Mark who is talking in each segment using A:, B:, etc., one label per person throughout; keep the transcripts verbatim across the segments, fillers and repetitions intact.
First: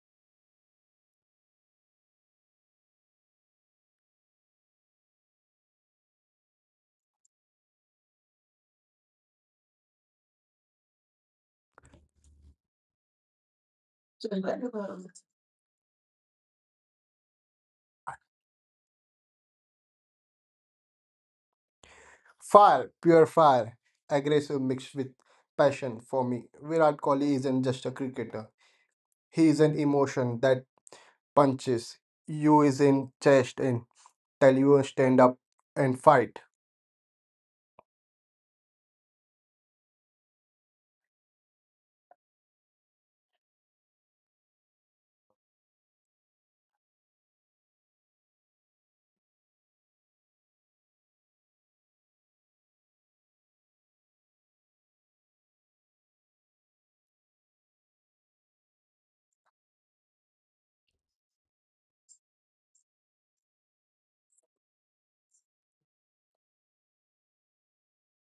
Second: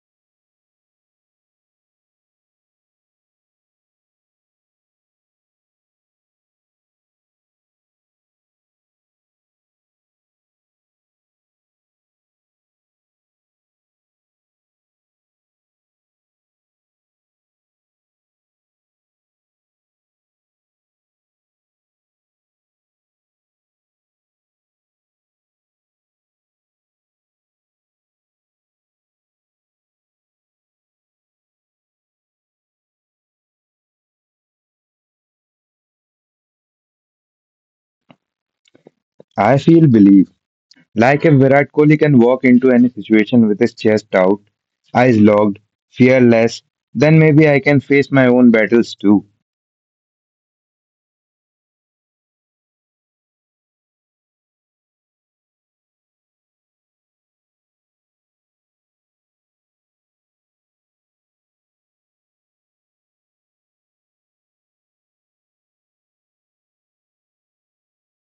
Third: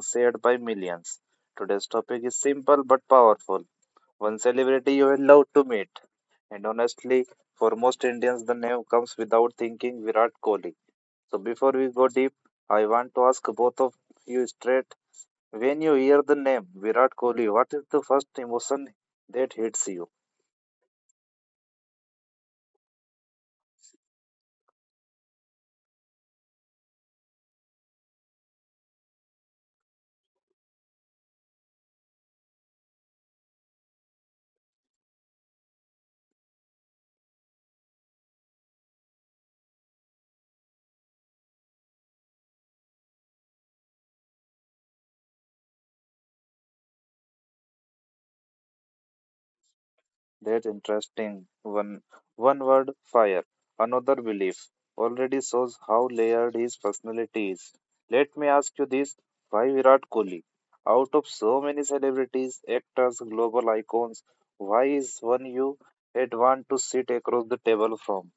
A: shared by millions. Today's topic is simple but powerful. One celebrity you will love to meet. And honestly, for most Indians, the name comes without thinking Virat Kohli. So before we go deep, I want to ask both of you straight when you hear the name Virat Kohli, what is the first emotion that hits you?
B: Fire, pure fire, aggressive mixed with passion for me. Virat Kohli isn't just a cricketer. He is an emotion that punches you is in chest and tell you stand up and fight.
C: I feel belief. Like if Virat Kohli can walk into any situation with his chest out, eyes locked, fearless, then maybe I can face my own battles too.
A: That's interesting. One one word fire, another belief. Already shows how layered his personality is. Let me ask you this: Why Virat Kohli? Out of so many celebrities, actors, global icons, why is one you had want to sit across the table from?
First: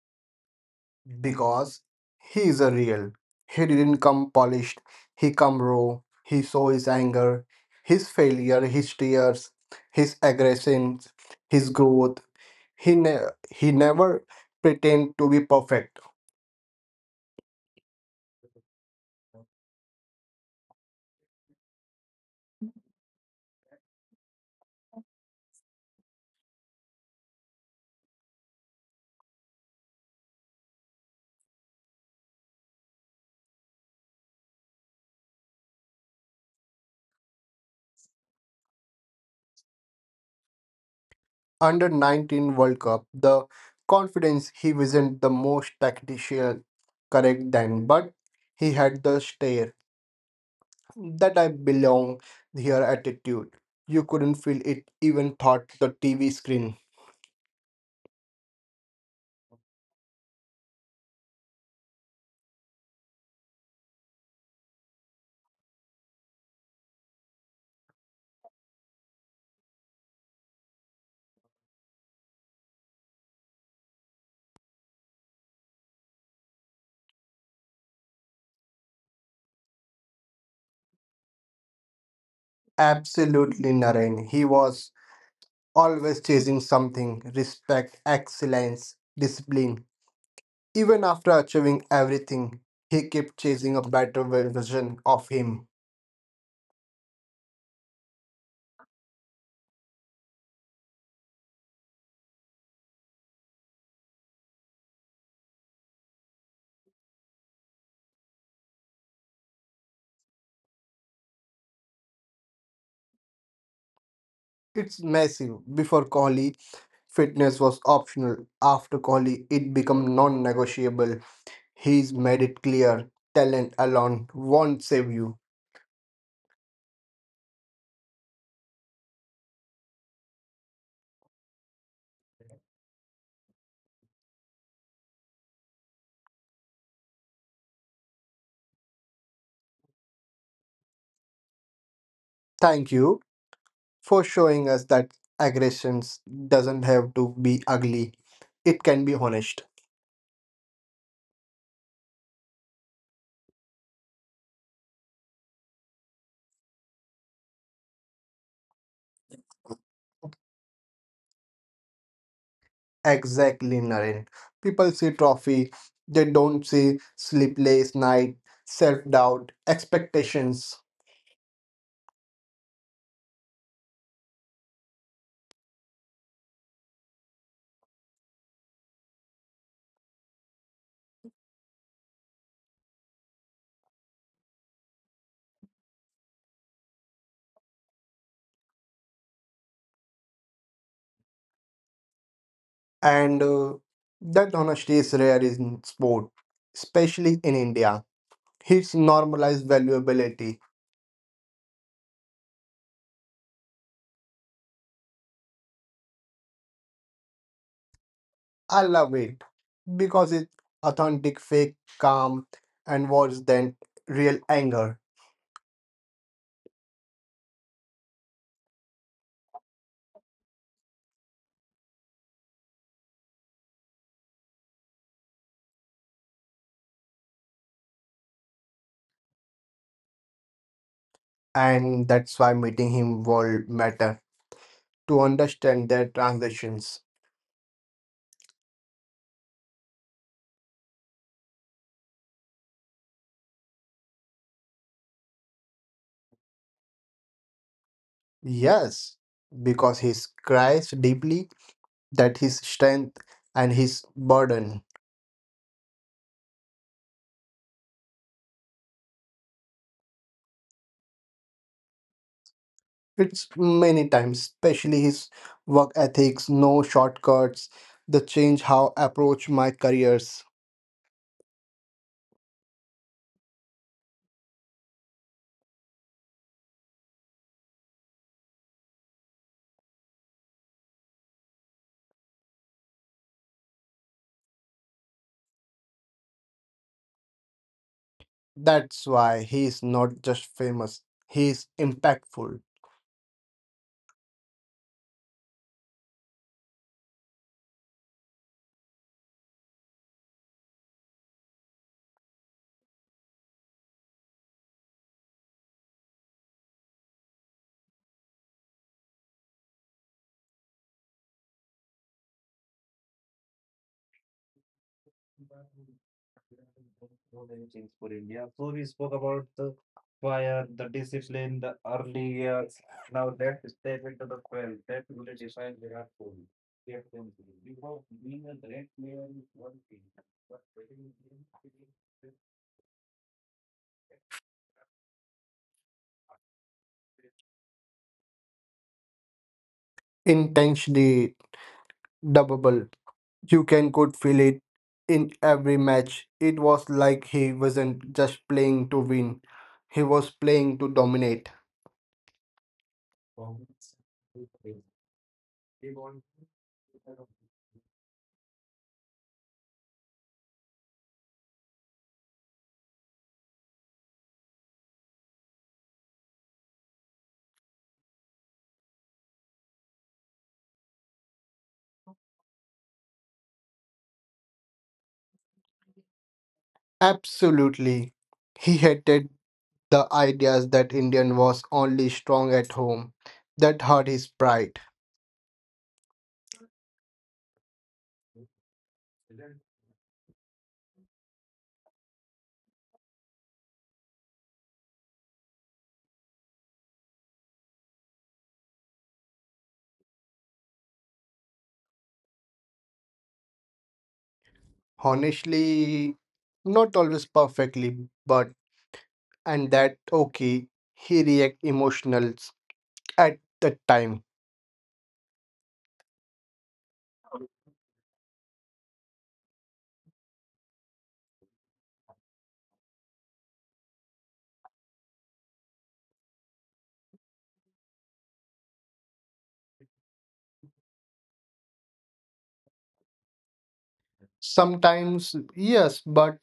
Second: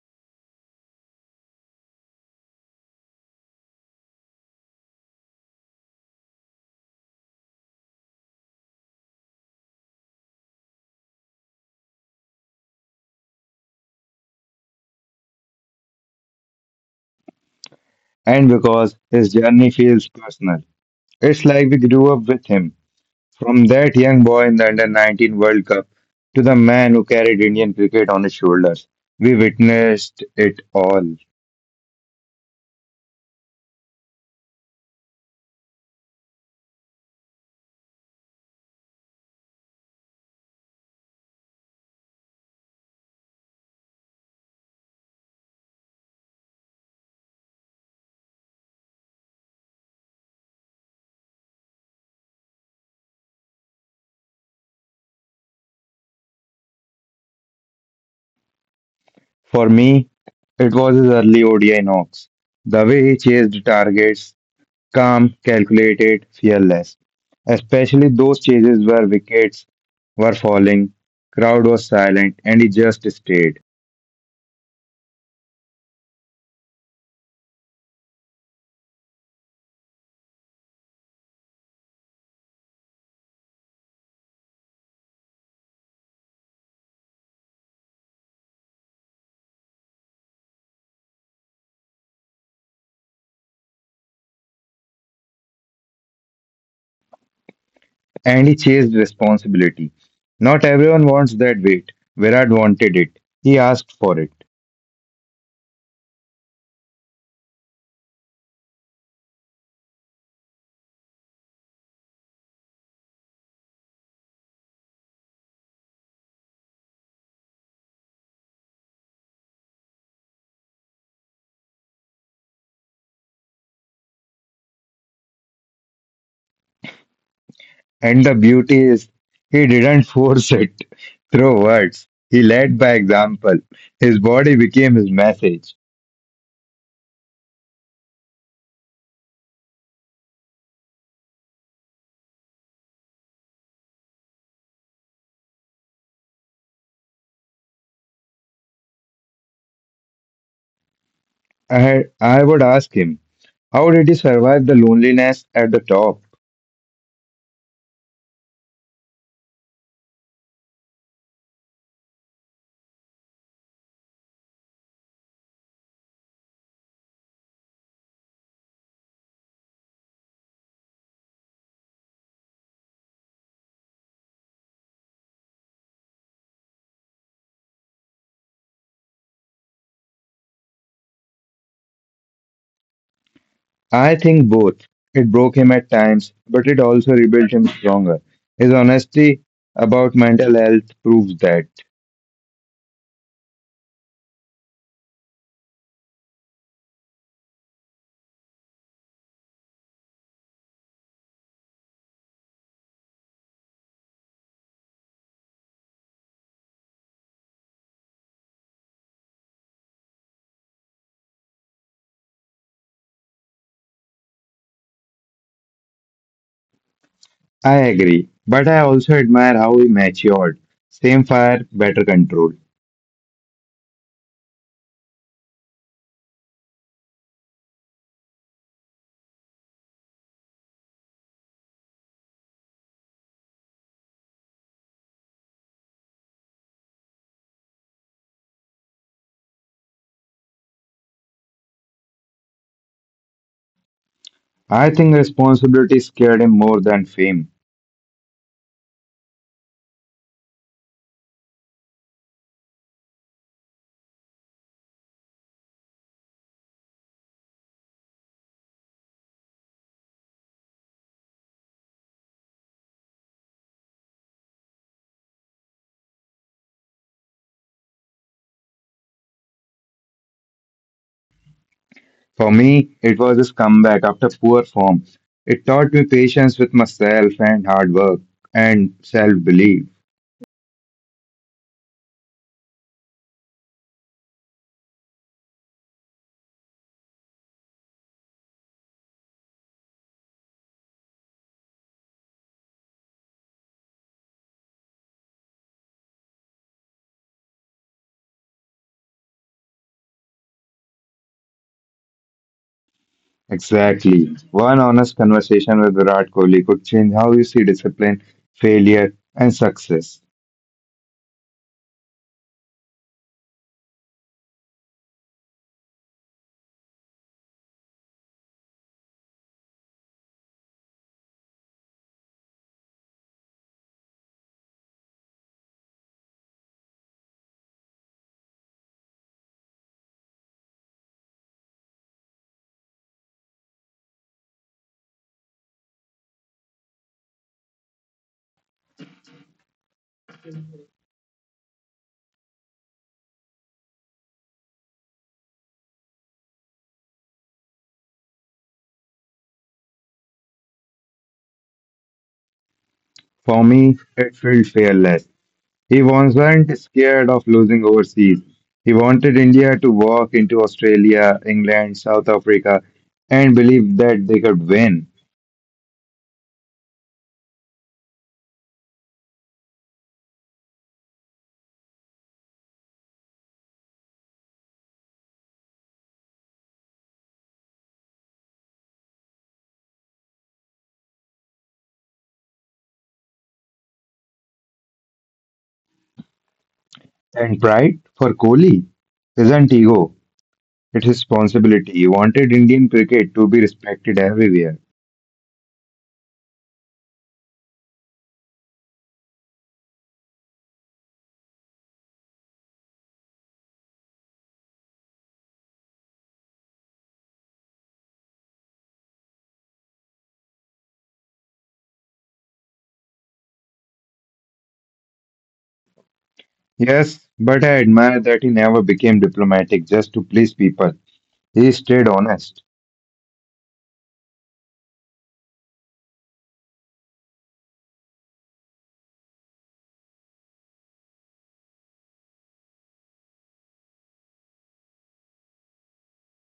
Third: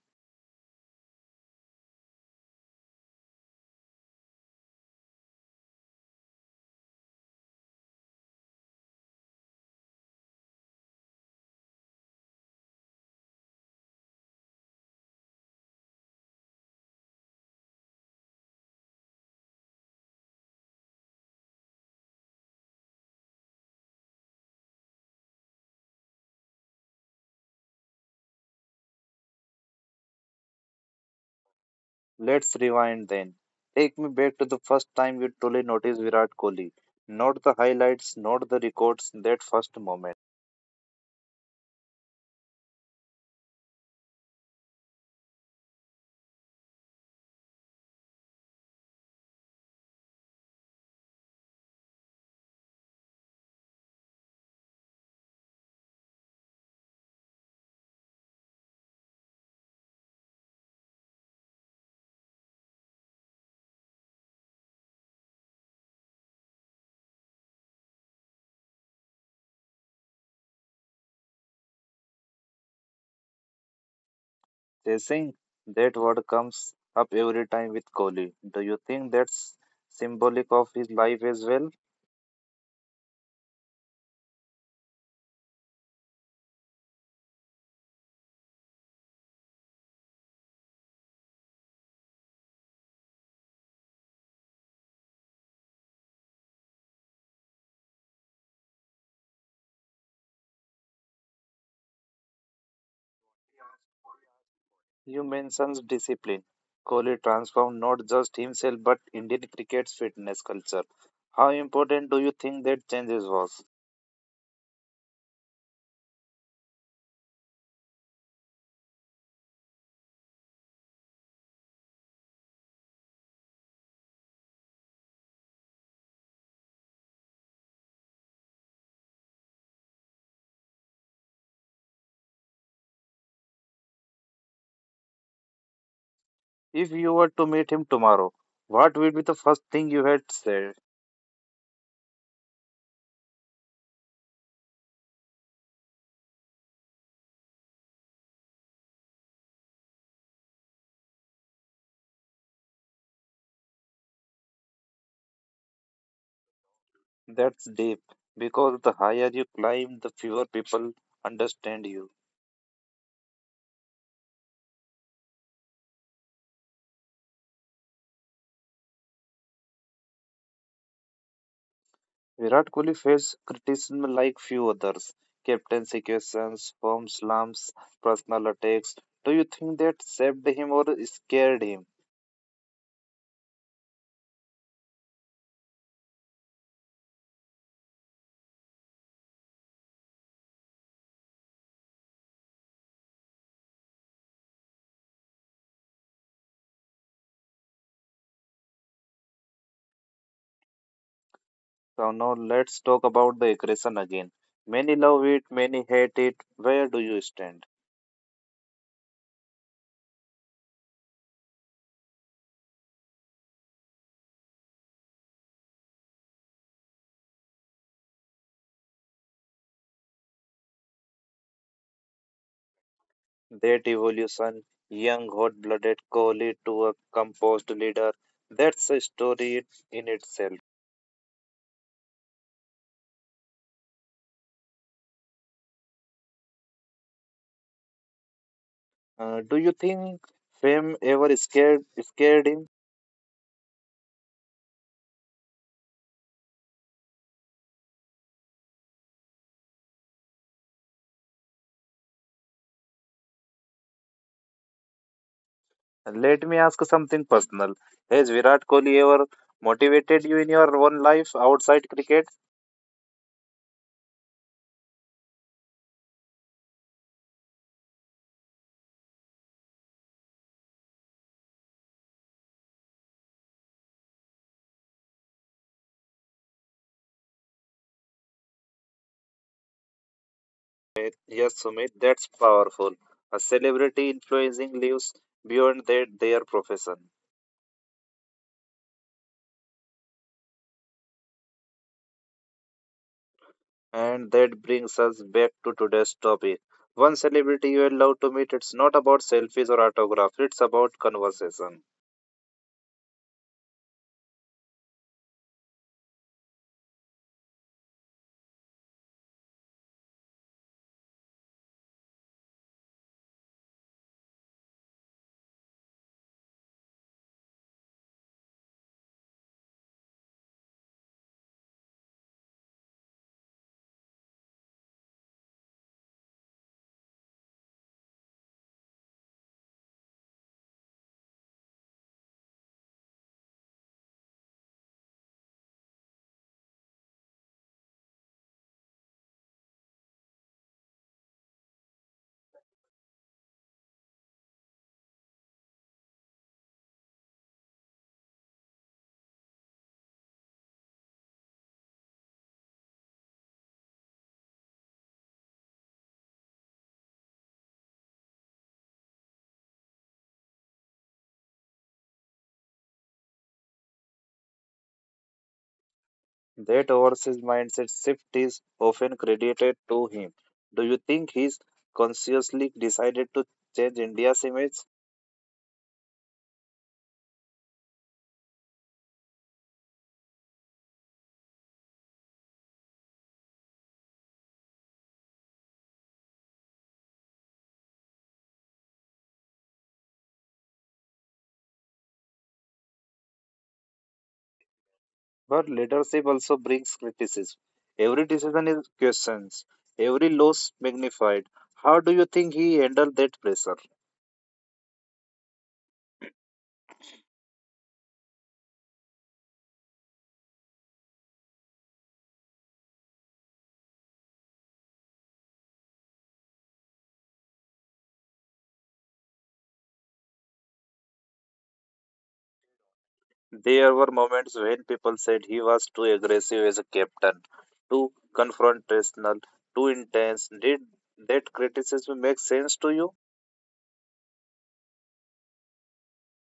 B: Because he is a real. He didn't come polished. He come raw. He saw his anger, his failure, his tears, his aggressions, his growth. He ne- he never pretend to be perfect.
C: And because his journey feels personal, it's like we grew up with him. From that young boy in the under nineteen World Cup to the man who carried Indian cricket on his shoulders, we witnessed it all.
A: Let's rewind then. Take me back to the first time you truly noticed Virat Kohli. Not the highlights, not the records, that first moment.
B: Under nineteen World Cup, the confidence he wasn't the most tactical correct then, but he had the stare that I belong here attitude. You couldn't feel it even thought the T V screen.
C: For me, it was his early O D I knocks, the way he chased targets, calm, calculated, fearless. Especially those chases where wickets were falling, crowd was silent, and he just stayed.
A: Chasing, that word comes up every time with Kohli. Do you think that's symbolic of his life as well?
B: Absolutely, Naren. He was always chasing something, respect, excellence, discipline. Even after achieving everything, he kept chasing a better version of him.
C: And he chased responsibility. Not everyone wants that weight. Virat wanted it. He asked for it.
A: You mentioned discipline. Kohli transformed not just himself but Indian cricket's fitness culture. How important do you think that changes was?
B: It's massive. Before Kohli, fitness was optional. After Kohli, it became non-negotiable. He's made it clear talent alone won't save you.
C: And the beauty is, he didn't force it through words. He led by example. His body became his message.
A: If you were to meet him tomorrow, what would be the first thing you had said?
B: Thank you for showing us that aggressions doesn't have to be ugly. It can be honest.
C: I, I would ask him, how did he survive the loneliness at the top?
A: That's deep, because the higher you climb, the fewer people understand you.
B: Exactly, Naren. People see trophy, they don't see sleepless night, self-doubt, expectations,
A: Virat Kohli faced criticism like few others. Captaincy questions, form slumps, personal attacks. Do you think that saved him or scared him?
C: I think both. It broke him at times, but it also rebuilt him stronger. His honesty about mental health proves that.
B: and uh, that honesty is rare in sport, especially in India. It's normalized valuability.
A: So now let's talk about the aggression again. Many love it, many hate it. Where do you stand?
B: I love it because it's authentic, fake, calm, and worse than real anger.
C: I agree, but I also admire how he matured. Same fire, better control.
A: That evolution, young hot-blooded Kohli to a composed leader, that's a story in itself.
B: And that's why meeting him will matter to understand their transitions.
A: Uh, do you think fame ever scared scared him?
C: I think responsibility scared him more than fame.
B: Yes, because he cries deeply that his strength and his burden.
A: Let me ask something personal. Has Virat Kohli ever motivated you in your own life outside cricket?
B: It's many times, especially his work ethics, no shortcuts, the change how approach my careers.
C: For me, it was his comeback after poor form. It taught me patience with myself and hard work and self belief.
A: Eh, Yes, Sumit, that's powerful. A celebrity influencing lives beyond their, their profession.
B: That's why he is not just famous, he is impactful,
A: And that brings us back to today's topic. One celebrity you love to meet, it's not about selfies or autographs, it's about conversation.
C: Exactly. One honest conversation with Virat Kohli could change how you see discipline, failure, and success.
B: intentionally double. You can could feel it in every match. It was like he wasn't just playing to win. He was playing to dominate.
C: For me, it felt fearless. He wasn't scared of losing overseas. He wanted India to walk into Australia, England, South Africa, and believe that they could win.
A: That overseas mindset shift is often credited to him. Do you think he's consciously decided to change India's image?
B: Absolutely. He hated the ideas that Indian was only strong at home. That hurt his pride.
C: And pride for Kohli isn't ego, it's responsibility. He wanted Indian cricket to be respected everywhere.
A: But leadership also brings criticism. Every decision is questioned, every loss magnified. How do you think he handled that pressure?
B: Honestly, not always perfectly, but and that okay, he react emotionals at the time.
C: Yes, but I admire that he never became diplomatic just to please people. He stayed honest.
A: There were moments when people said he was too aggressive as a captain, too confrontational, too intense. Did that criticism make sense to you?
B: Sometimes, yes, but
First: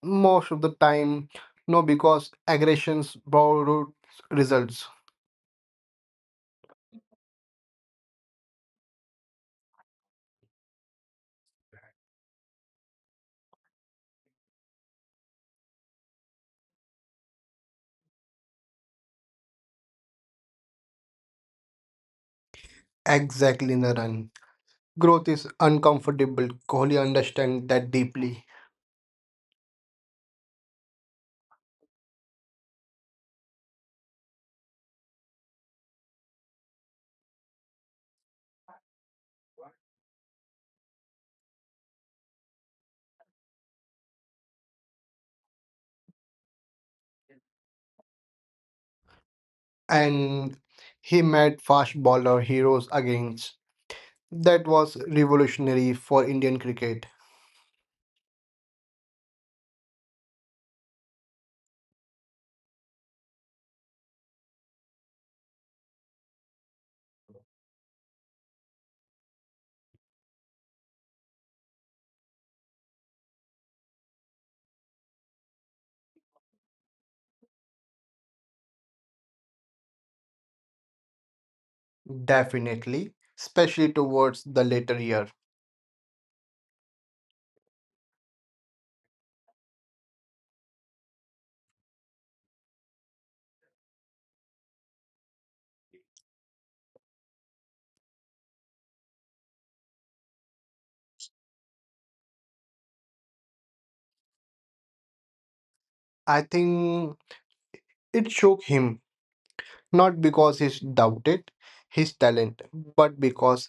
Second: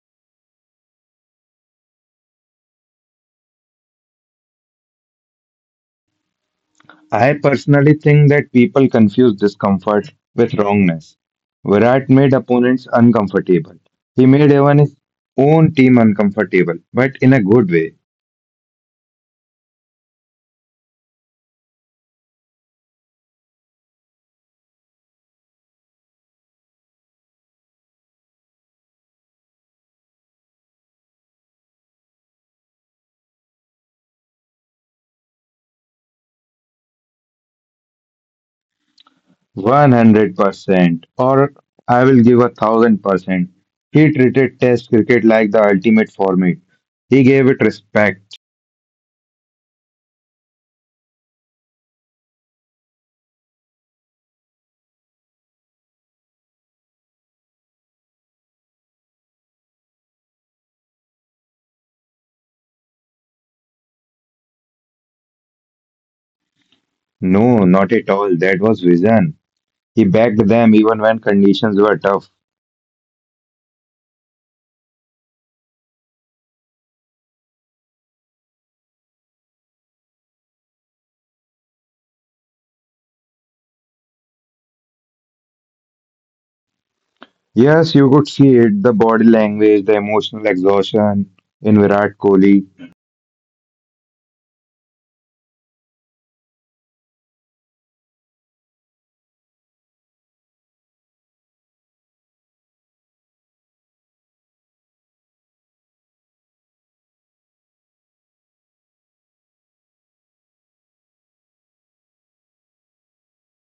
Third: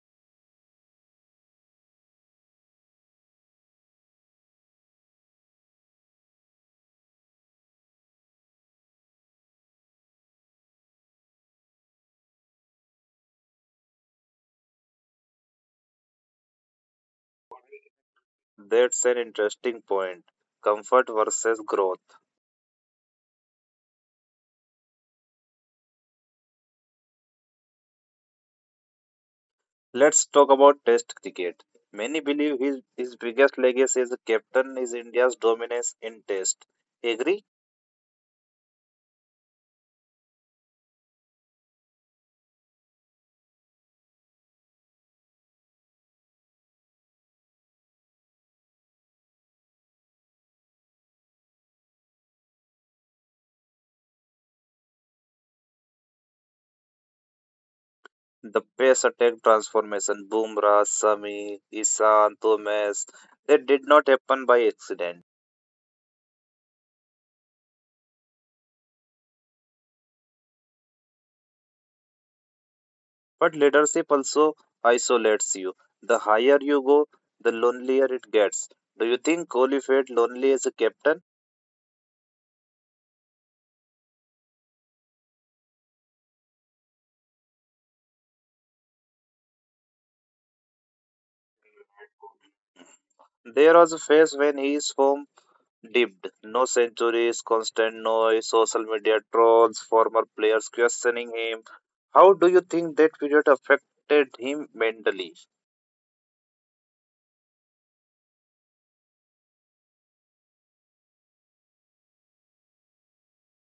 B: most of the time, no, because aggressions borrowed results.
C: I personally think that people confuse discomfort with wrongness. Virat made opponents uncomfortable. He made even his own team uncomfortable, but in a good way.
A: That's an interesting point. Comfort versus growth.
B: Exactly, Naran. Growth is uncomfortable. Kohli understands that deeply.
A: Let's talk about Test cricket. Many believe his, his biggest legacy as a captain is India's dominance in Test. Agree?
C: one hundred percent or I will give a one thousand percent. He treated test cricket like the ultimate format. He gave it respect.
B: And he met fast bowler heroes again. That was revolutionary for Indian cricket.
A: The best attack transformation, Bumrah, Sami, Isan, Thomas, they did not happen by accident.
C: No, not at all. That was vision. He backed them even when conditions were tough.
A: But leadership also isolates you. The higher you go, the lonelier it gets. Do you think Kohli felt lonely as a captain?
B: Definitely, especially towards the later year.
C: Yes, you could see it the body language, the emotional exhaustion in Virat Kohli,
A: There was a phase when his form dipped. No centuries, constant noise, social media trolls, former players questioning him. How do you think that period affected him mentally?
B: I think it shook him not because he doubted his talent, but because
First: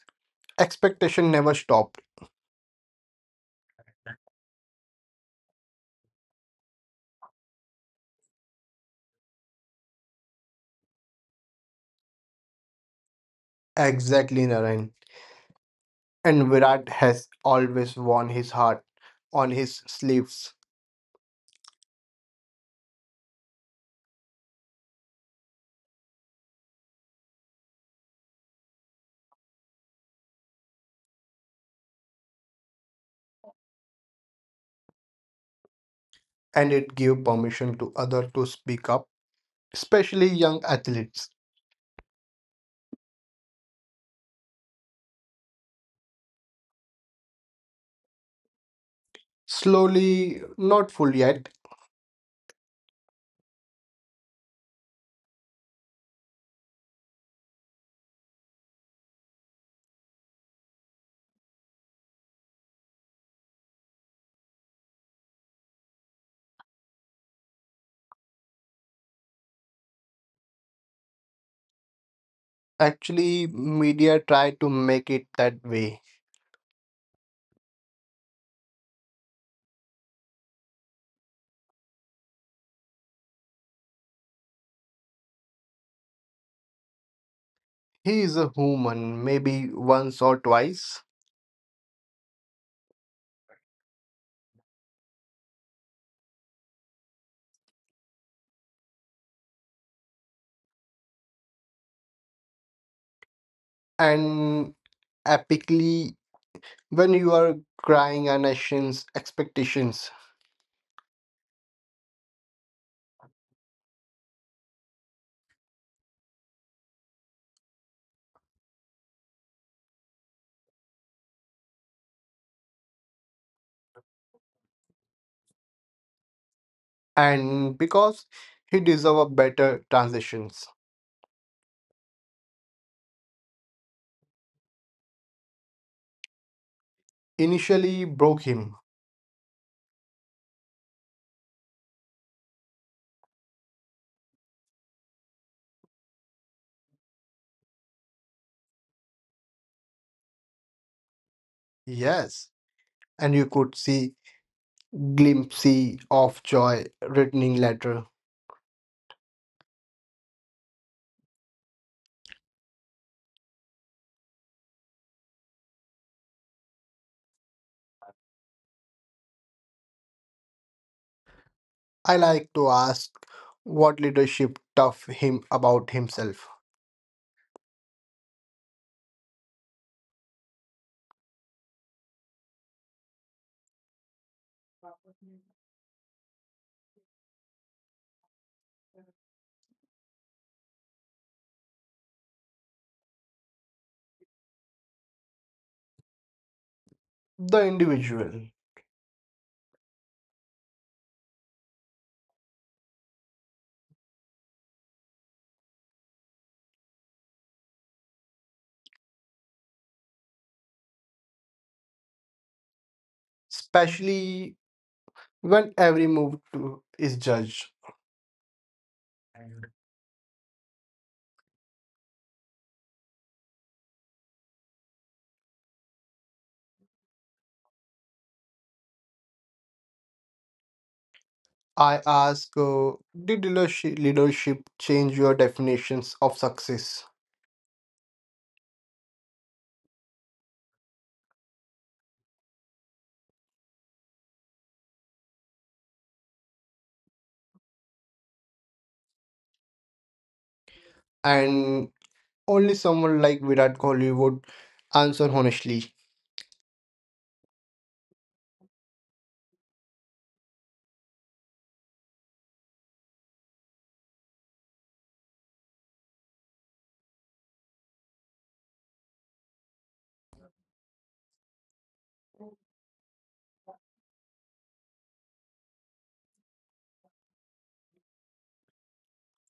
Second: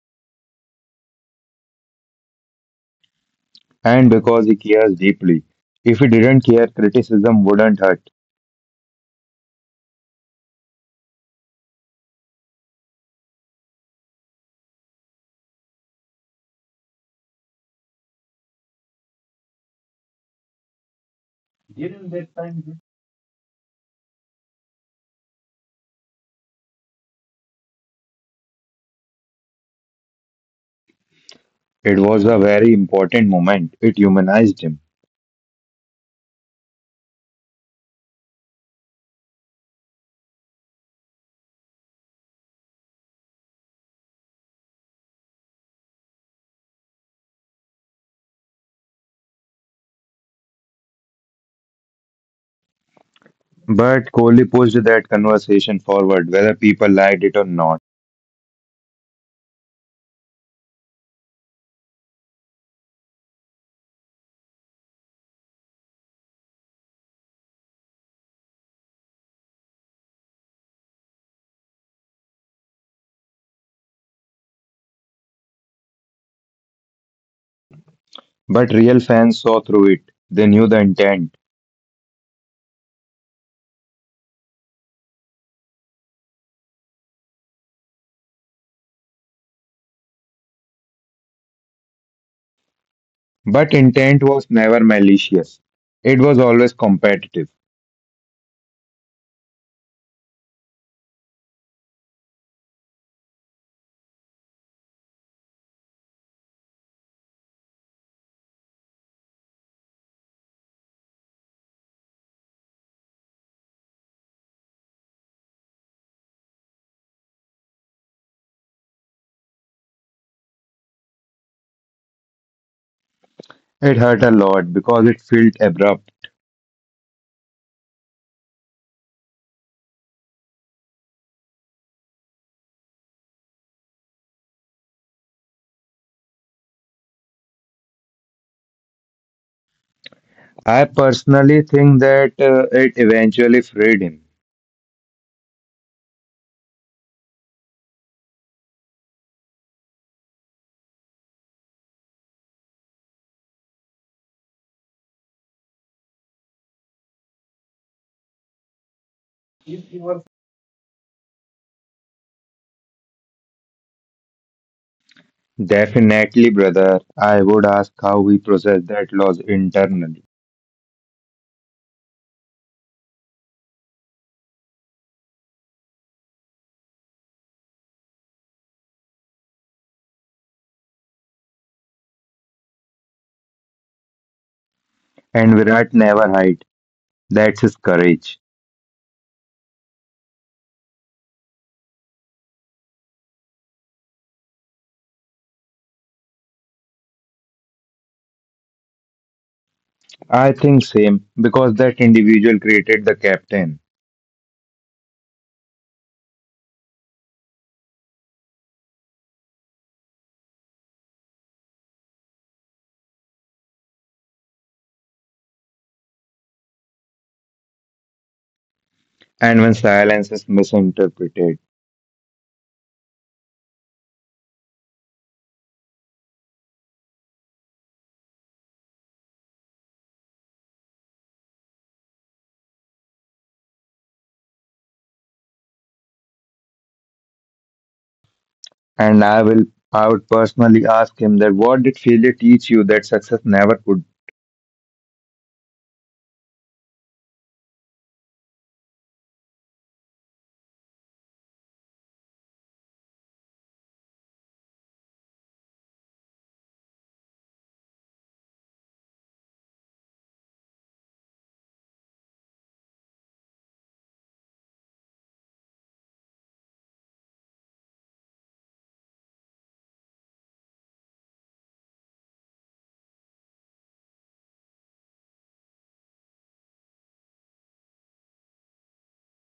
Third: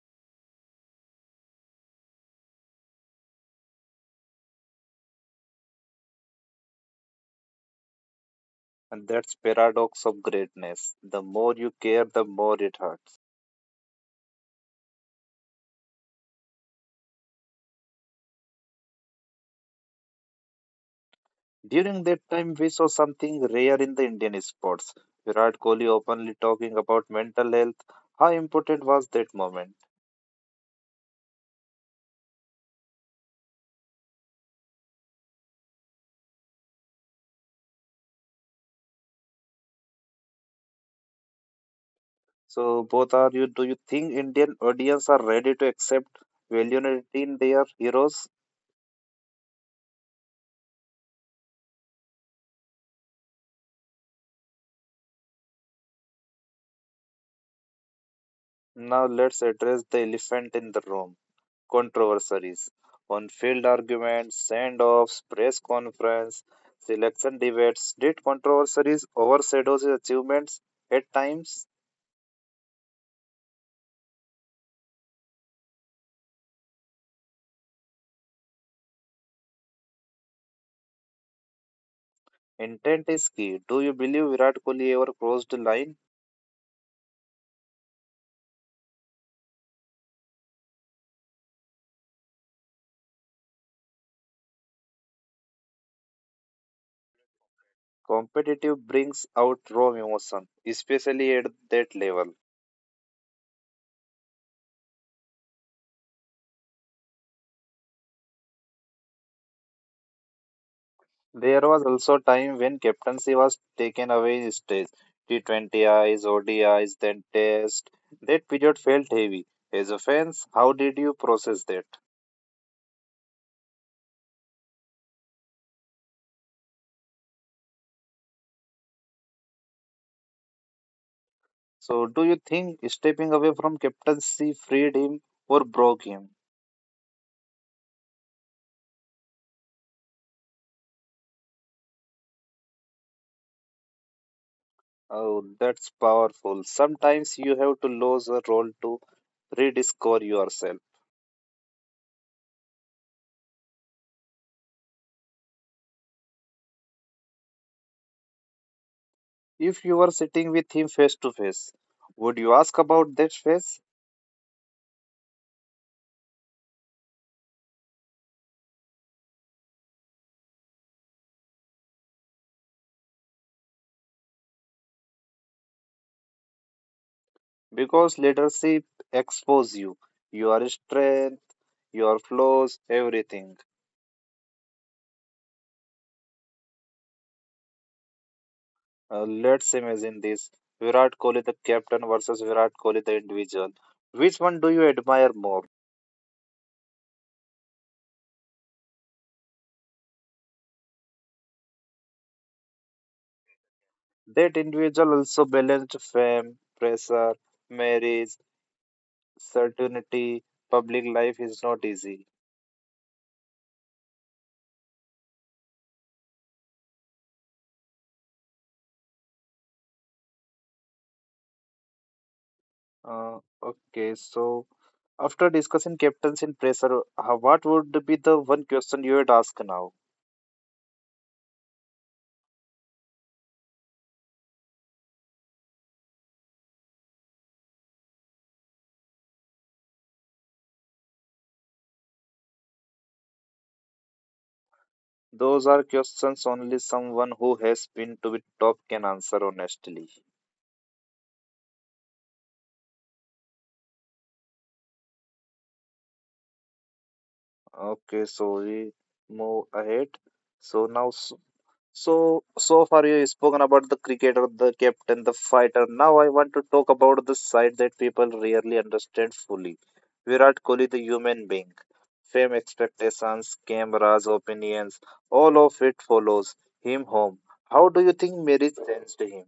B: expectation never stopped.
C: and because he cares deeply. If he didn't care, criticism wouldn't hurt.
A: And that's paradox of greatness. The more you care, the more it hurts.
B: Exactly, Naren. And Virat has always worn his heart on his sleeves,
A: During that time,
C: It
A: we saw something rare in the Indian sports. Virat Kohli openly talking about mental health. How important was that moment?
C: was a very important moment. It humanized him.
B: and it gave permission to others to speak up, especially young athletes.
A: So, both are you? Do you think Indian audience are ready to accept validity in their heroes?
B: Slowly, not full yet,
C: But Kohli pushed that conversation forward, whether people liked it or not.
A: Now, let's address the elephant in the room. Controversies on field arguments, send offs, press conference, selection debates. Did controversies overshadow his achievements at times?
B: actually, media tried to make it that way.
C: But real fans saw through it. They knew the intent.
A: Intent is key. Do you believe Virat Kohli ever crossed the line?
B: He is a human, maybe once or twice,
C: But intent was never malicious. It was always competitive.
A: Competitive brings out raw emotion, especially at that level.
B: and epically when you are crying a nation's expectations.
A: There was also time when captaincy was taken away in stage. T twenty I s, O D Is, then Test. That period felt heavy. As a fans, how did you process that?
C: It hurt a lot because it felt abrupt.
B: And because he deserved better transitions.
A: So, do you think stepping away from captaincy freed him or broke him?
B: Initially broke him,
C: I personally think that uh, it eventually freed
A: Oh, that's powerful. Sometimes you have to lose a role to rediscover yourself.
B: yes, and you could see glimpse of joy returning later.
A: If you were
C: him.
A: sitting with him face to face, would you ask about that face?
C: Definitely, brother. I would ask how we process that loss internally.
B: I like to ask what leadership taught him about himself,
A: Because leadership exposes you, your strength, your flaws, everything.
C: And Virat never hide. That's his courage.
A: Uh, let's imagine this Virat Kohli, the captain, versus Virat Kohli, the individual. Which one do you admire more?
B: the individual,
C: I think same because that individual created the captain.
A: That individual also balanced fame, pressure, marriage, certainty, public life is not easy.
B: especially when every move to is judged.
C: And when silence is misinterpreted,
A: Uh, okay, so after discussing captains and pressure, how, what would be the one question you would ask now?
B: I ask, uh, did leadershi- leadership change your definitions of success?
C: and I will, I would personally ask him that what did failure teach you that success never could?
A: Those are questions only someone who has been to the top can answer honestly.
B: And only someone like Virat Kohli would answer honestly.
A: Okay, so we move ahead. So now So, so far you spoken about the cricketer, the captain, the fighter. Now I want to talk about the side that people rarely understand fully. Virat Kohli, the human being. Fame, expectations, cameras, opinions, all of it follows him home. How do you think marriage changed him?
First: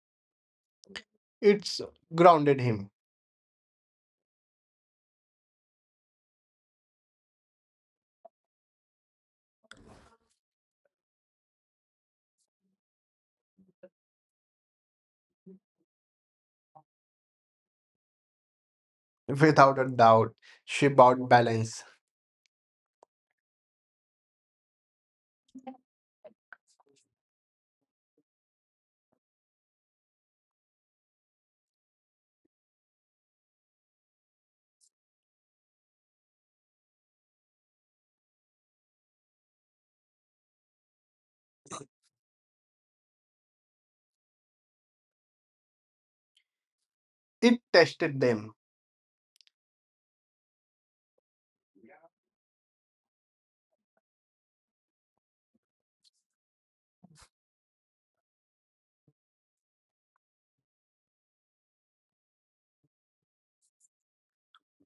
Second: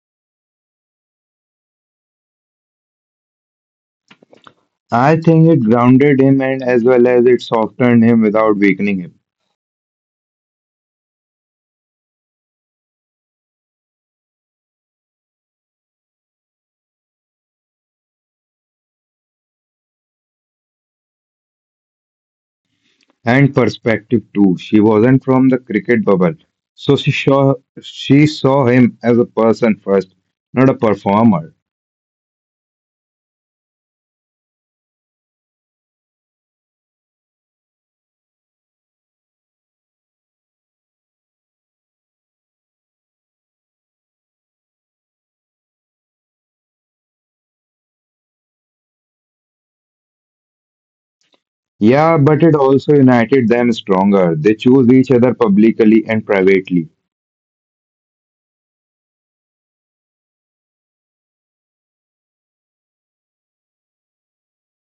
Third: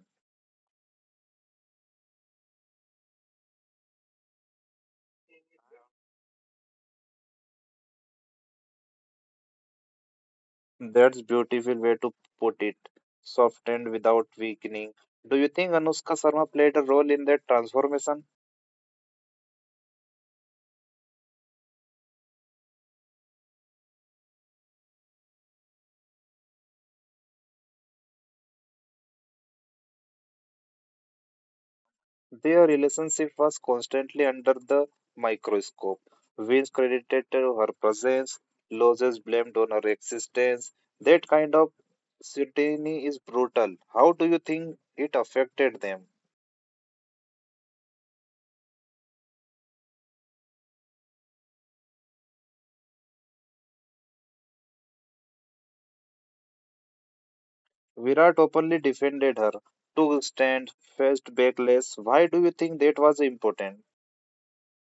B: It's grounded him
C: I think it grounded him and as well as it softened him without weakening him.
A: That's beautiful way to put it. Softened without weakening. Do you think Anushka Sharma played a role in that transformation?
B: without a doubt. She bought balance.
C: And perspective too. She wasn't from the cricket bubble. So she saw she saw him as a person first, not a performer.
A: Their relationship was constantly under the microscope. Wins credited to her presence, losses blamed on her existence. That kind of scrutiny is brutal. How do you think it affected them?
B: It tested them
C: Yeah, but it also united them stronger. They choose each other publicly and privately.
A: Virat openly defended her, took stand, faced backlash. Why do you think that was important?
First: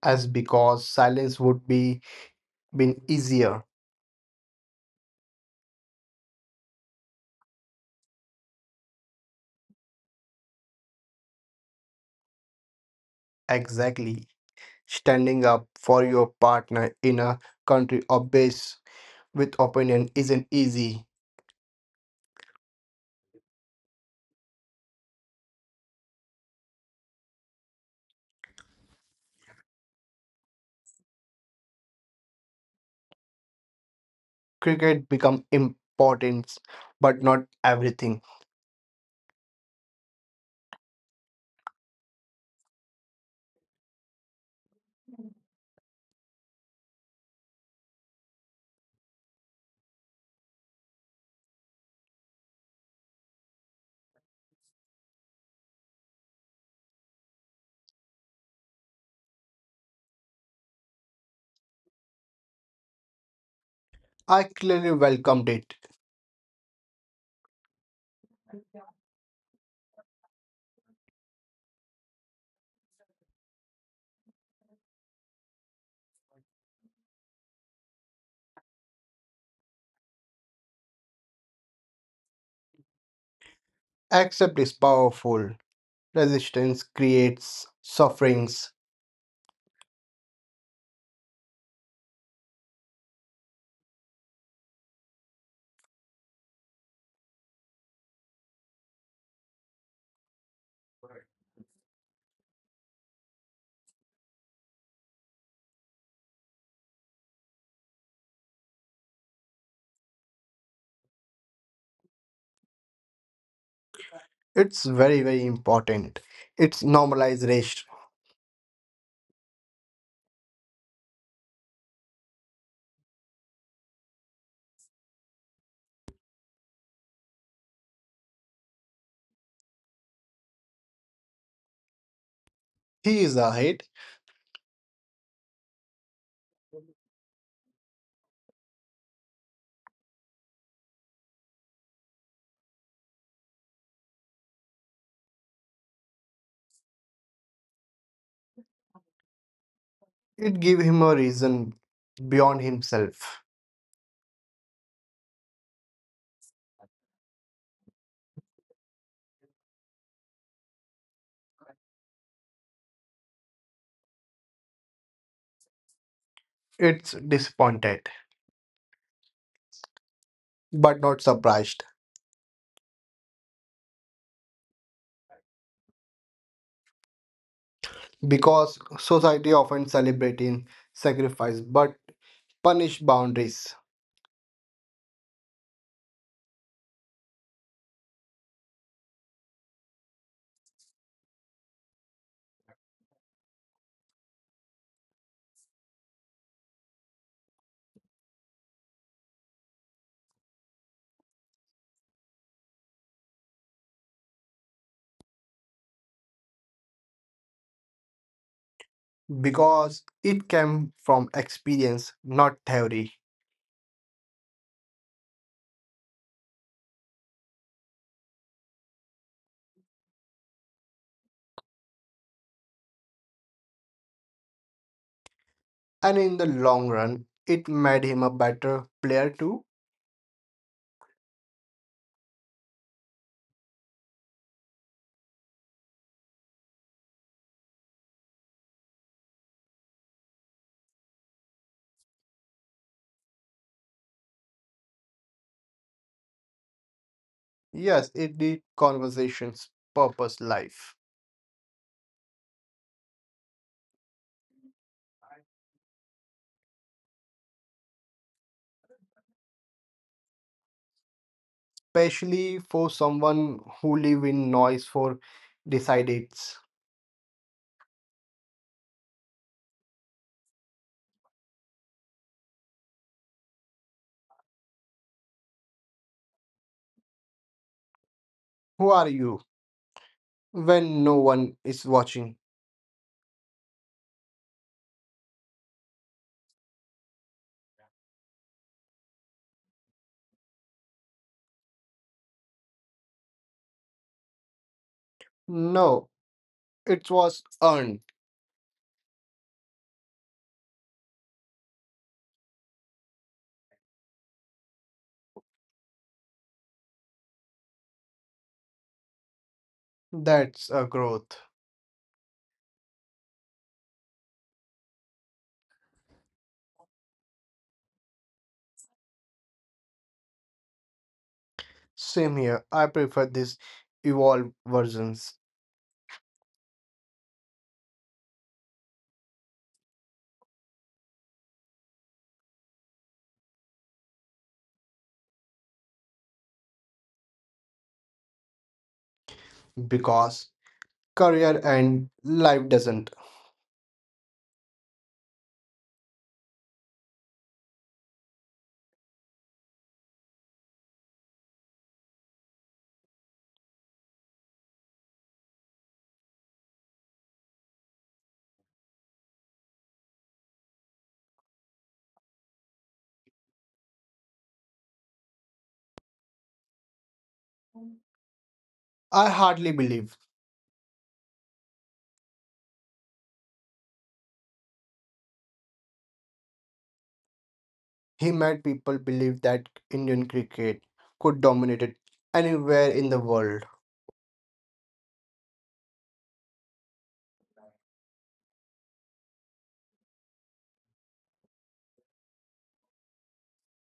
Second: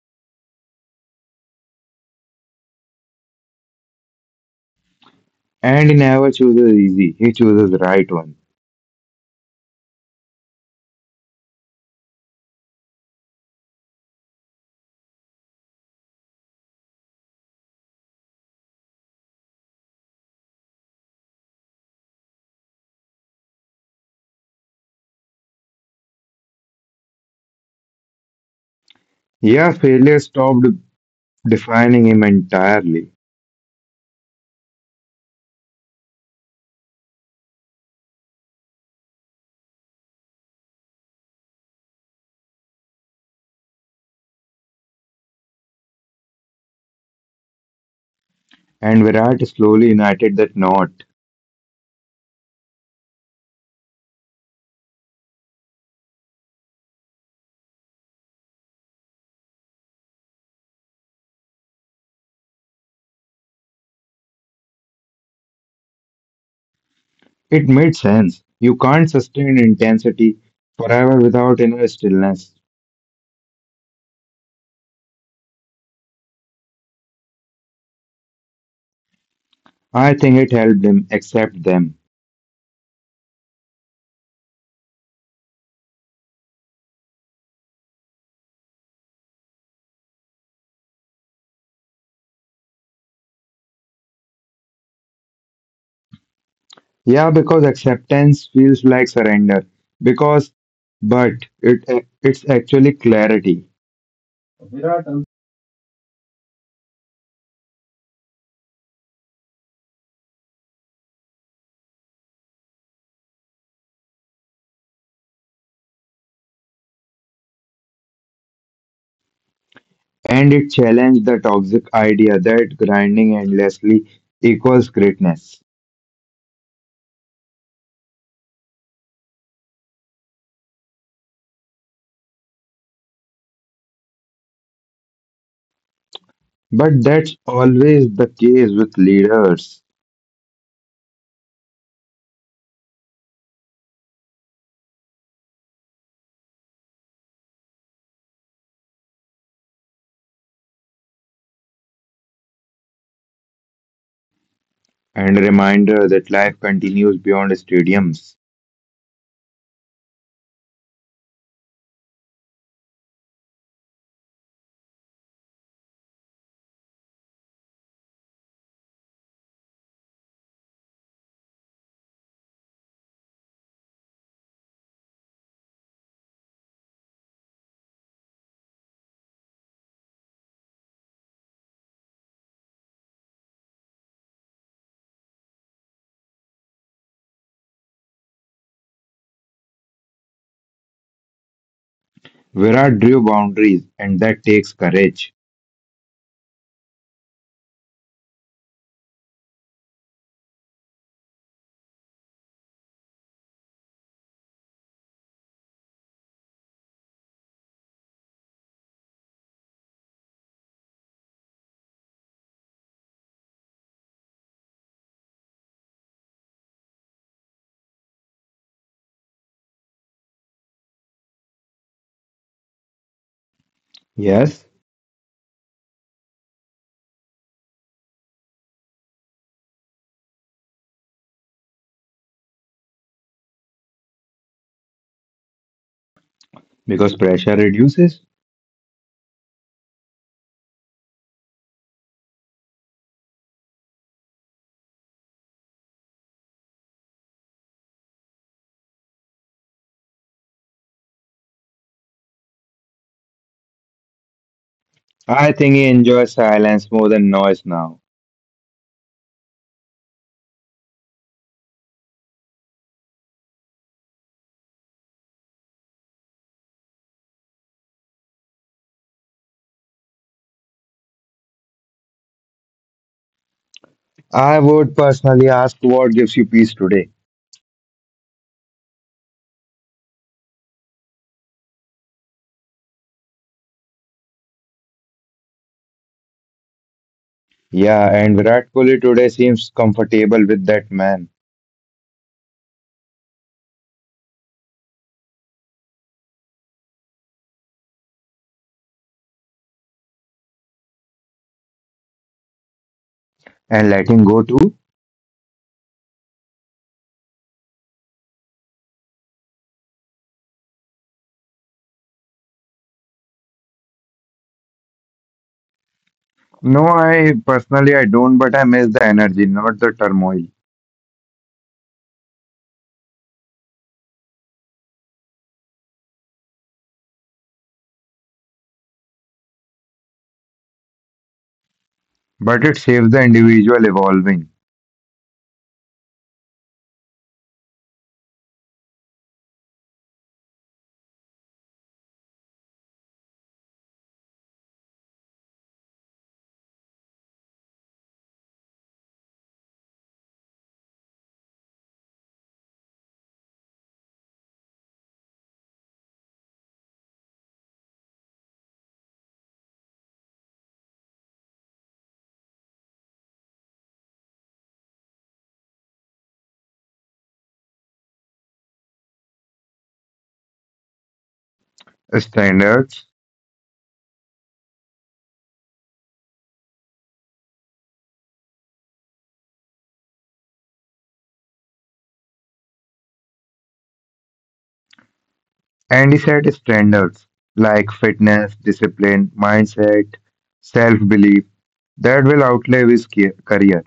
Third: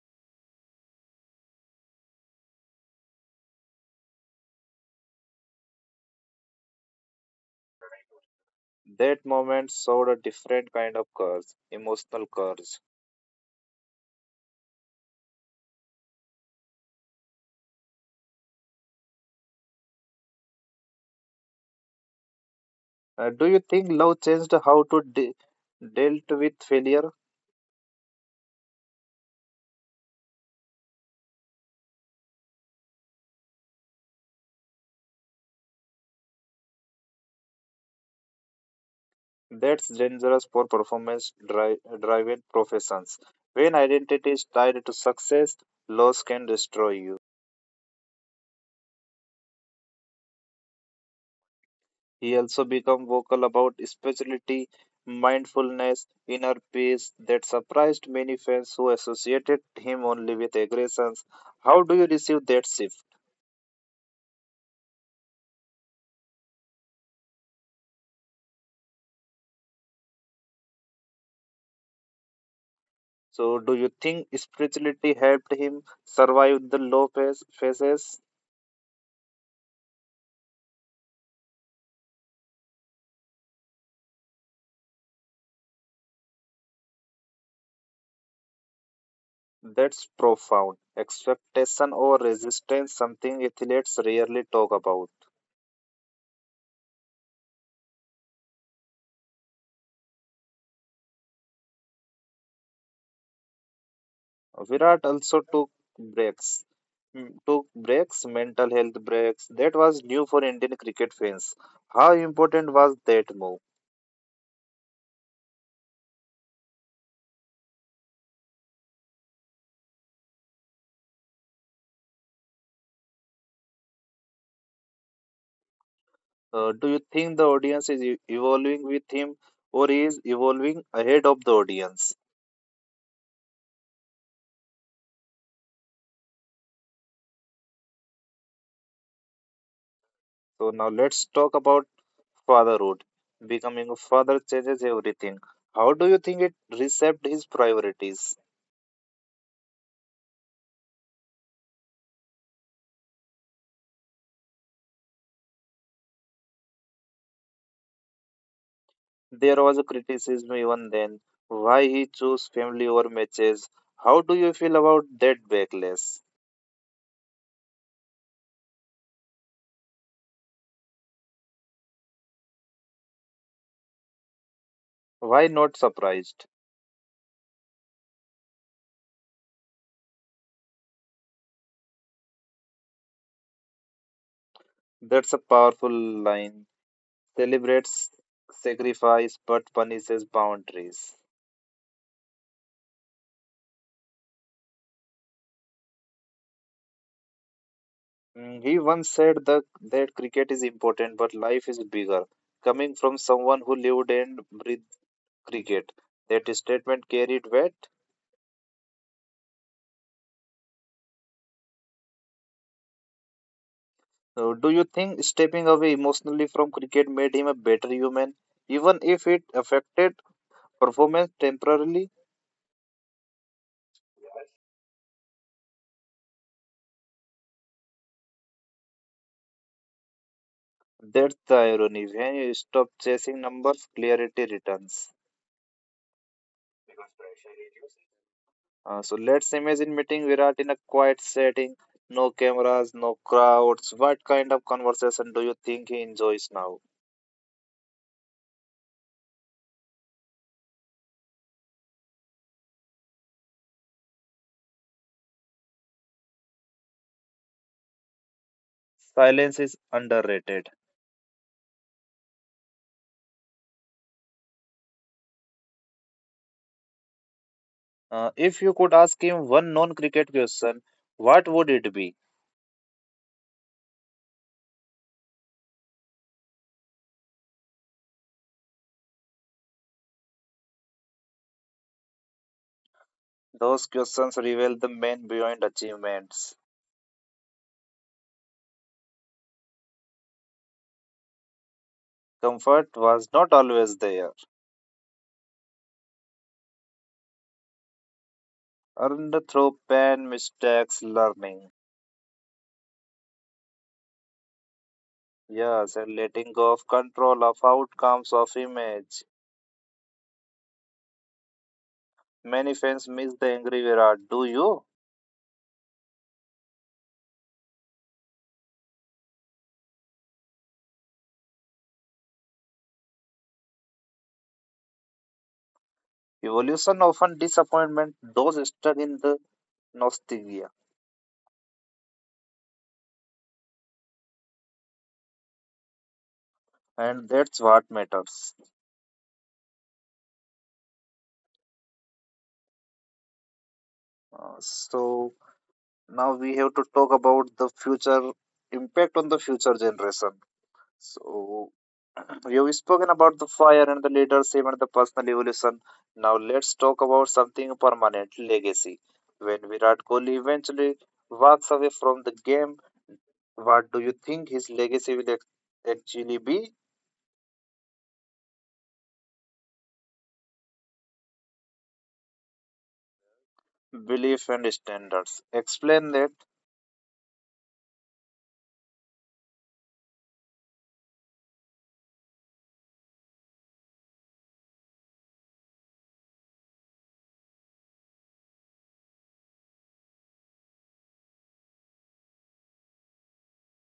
B: as because silence would be been easier.
C: And he never chooses easy. He chooses the right one.
A: That moment showed a different kind of curse, emotional curse.
B: Exactly. Standing up for your partner in a country obsessed with opinion isn't easy.
A: Uh, do you think love changed how to de- dealt with failure?
C: Yeah, failure stopped defining him entirely.
B: Cricket become important, but not everything.
A: That's dangerous for performance dri- driven professions. When identity is tied to success, loss can destroy you.
C: And Virat slowly united that knot.
A: He also became vocal about spirituality, mindfulness, inner peace that surprised many fans who associated him only with aggressions. How do you receive that shift?
B: I clearly welcomed it.
C: It made sense. You can't sustain intensity forever without inner stillness.
A: So, do you think spirituality helped him survive the low phase- phases?
C: I think it helped him accept them.
B: Accept is powerful. Resistance creates sufferings.
A: That's profound. Expectation or resistance, something athletes rarely talk about.
C: Yeah, because acceptance feels like surrender. Because, but it it's actually clarity.
A: Virat also took breaks, mm, took breaks, mental health breaks. That was new for Indian cricket fans. How important was that move?
B: It's very, very important. It's normalized rest.
C: And it challenged the toxic idea that grinding endlessly equals greatness.
A: Uh, do you think the audience is e- evolving with him, or he is evolving ahead of the audience?
B: He is ahead.
C: But that's always the case with leaders.
A: So now let's talk about fatherhood. Becoming a father changes everything. How do you think it reshaped his priorities?
B: It gives him a reason beyond himself.
C: And a reminder that life continues beyond stadiums.
A: There was a criticism even then. Why he chose family over matches? How do you feel about that backlash?
B: It's disappointed, but not surprised,
A: Why not surprised?
B: because society often celebrating sacrifice but punish boundaries
A: That's a powerful line. Celebrates sacrifice but punishes boundaries.
C: Virat drew boundaries, and that takes courage.
A: Mm, He once said that, that cricket is important but life is bigger. Coming from someone who lived and breathed cricket, that statement carried weight.
B: because it came from experience, not theory.
A: Uh, Do you think stepping away emotionally from cricket made him a better human, even if it affected performance temporarily?
C: Yes,
B: And in the long run, it made him a better player too.
A: That's the irony. When you stop chasing numbers, clarity returns.
C: because pressure reduces.
A: Uh, so let's imagine meeting Virat in a quiet setting, no cameras, no crowds. What kind of conversation do you think he enjoys now?
B: Yes, it did conversations purpose life,
C: I think he enjoys silence more than noise now.
A: Silence is underrated.
B: especially for someone who live in noise for decides
A: Uh, if you could ask him one non cricket question, what would it be?
C: I would personally ask what gives you peace today.
B: who are you when no one is watching.
A: Those questions reveal the man behind achievements.
C: Yeah, and Virat Kohli today seems comfortable with that man
A: Comfort was not always there.
B: No, it was earned.
A: Earned through pain, mistakes, learning.
C: and letting go too.
A: Yes, and letting go of control of outcomes of image.
B: That's a growth.
A: Many fans miss the angry Virat. Do you?
C: No, I personally I don't, but I miss the energy, not the turmoil.
B: Same here. I prefer these evolved versions
A: Evolution often disappointment those stuck in the nostalgia,
C: But it saves the individual evolving
A: and that's what matters.
B: because career and life doesn't.
A: Uh, so now we have to talk about the future impact on the future generation. So you've spoken about the fire and the leadership and the personal evolution. Now let's talk about something permanent legacy. When Virat Kohli eventually walks away from the game, what do you think his legacy will ac- actually be
B: I hardly believe
C: standards.
A: belief and standards. Explain that
B: he made people believe that Indian cricket could dominate it anywhere in the world.
C: And he set standards like fitness, discipline, mindset, self belief that will outlive his ca- career,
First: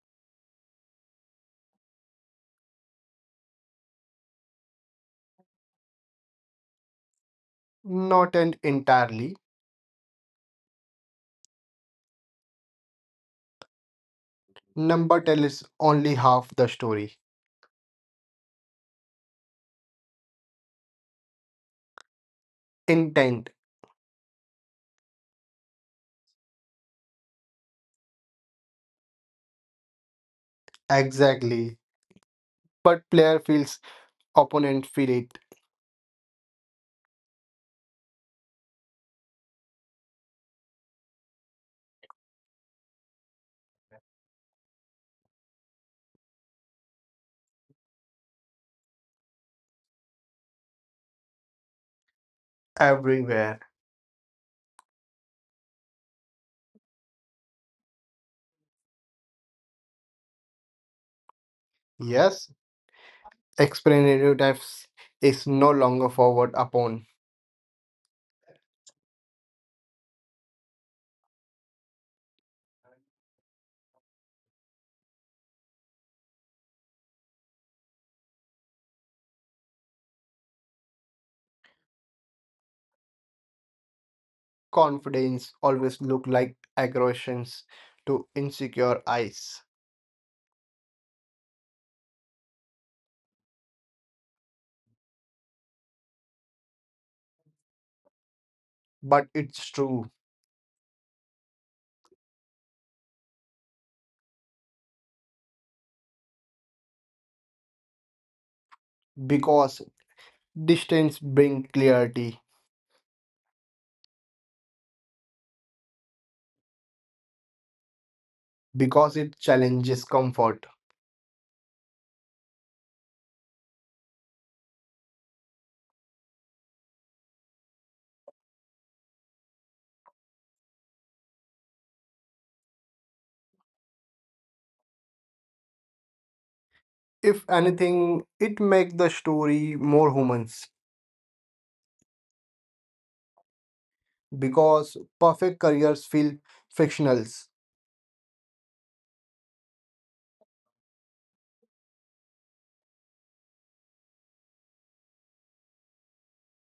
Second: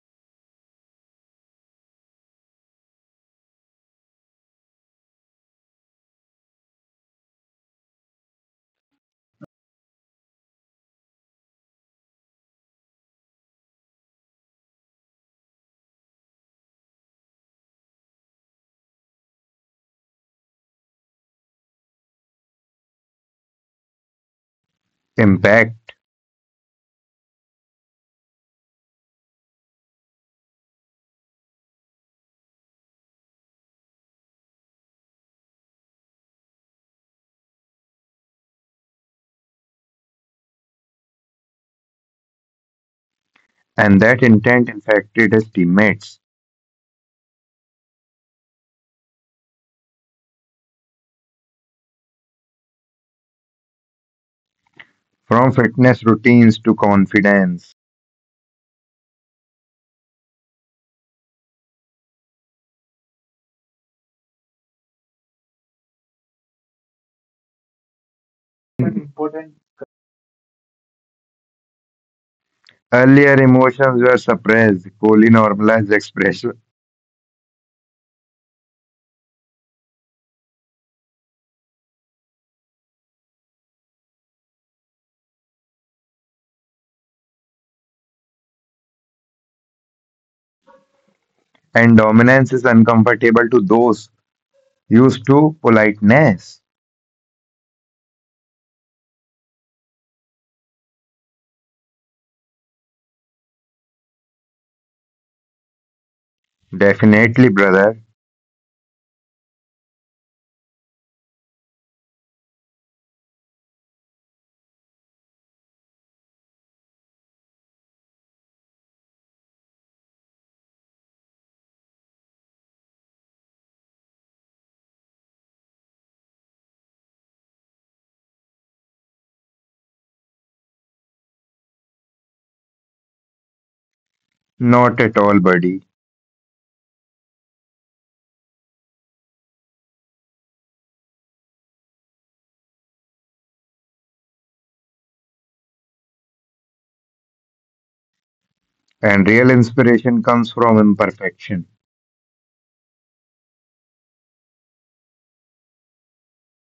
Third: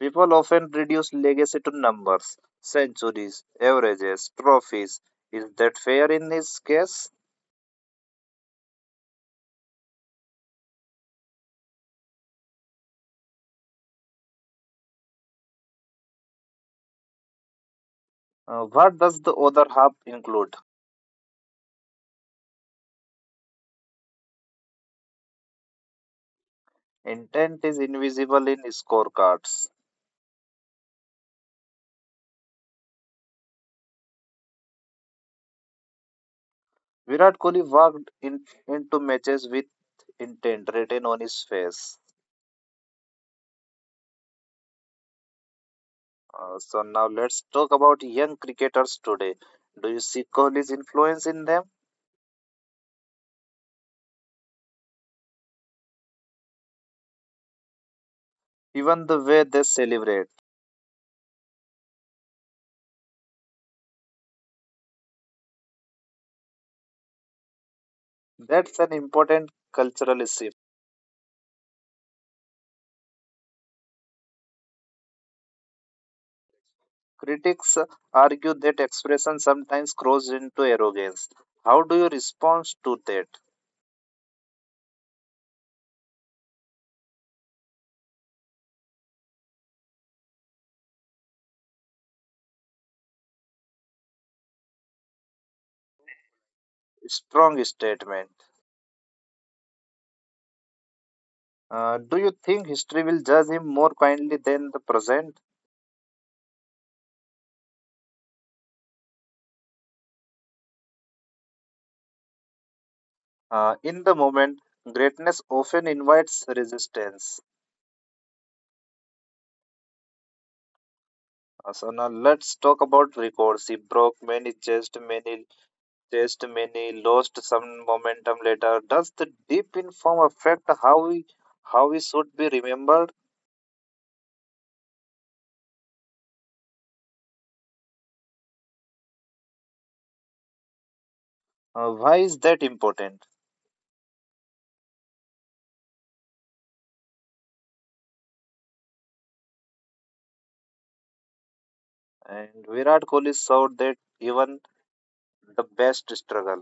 A: people often reduce legacy to numbers, centuries, averages, trophies. Is that fair in this case?
B: Not and entirely. Number tell is only half the story.
A: Uh, what does the other half include?
B: Intent,
C: impact,
A: Intent is invisible in scorecards.
B: exactly. But player feels, opponent feel it
A: Virat Kohli walked in, into matches with intent written on his face.
C: and that intent infected his teammates
A: Uh, so now let's talk about young cricketers today. Do you see Kohli's influence in them?
B: everywhere.
C: from fitness routines to confidence.
A: Even the way they celebrate.
B: Yes. Explanative depth is no longer forward upon.
A: That's an
C: But
A: important
C: important.
A: cultural shift.
C: Earlier emotions were suppressed, Kohli normalized expression,
A: Critics argue that expression sometimes grows into arrogance. How do you respond to that?
B: Confidence always look like aggressions to insecure eyes.
C: and dominance is uncomfortable to those used to politeness.
A: Strong statement.
B: But it's true
A: Uh, do you think history will judge him more kindly than the present?
C: Definitely, brother,
B: because distance brings clarity,
A: Uh, in the moment, greatness often invites resistance.
B: because it challenges comfort.
A: Uh, so now let's talk about records. He broke many chests, many chests, many lost some momentum later. Does the deep in form affect how we how we should be remembered?
C: not at all, buddy.
B: If anything, it makes the story more humans
A: Uh, why is that important?
B: because perfect careers feel fictional
C: And real inspiration comes from imperfection.
A: And Virat Kohli showed that even the best struggle.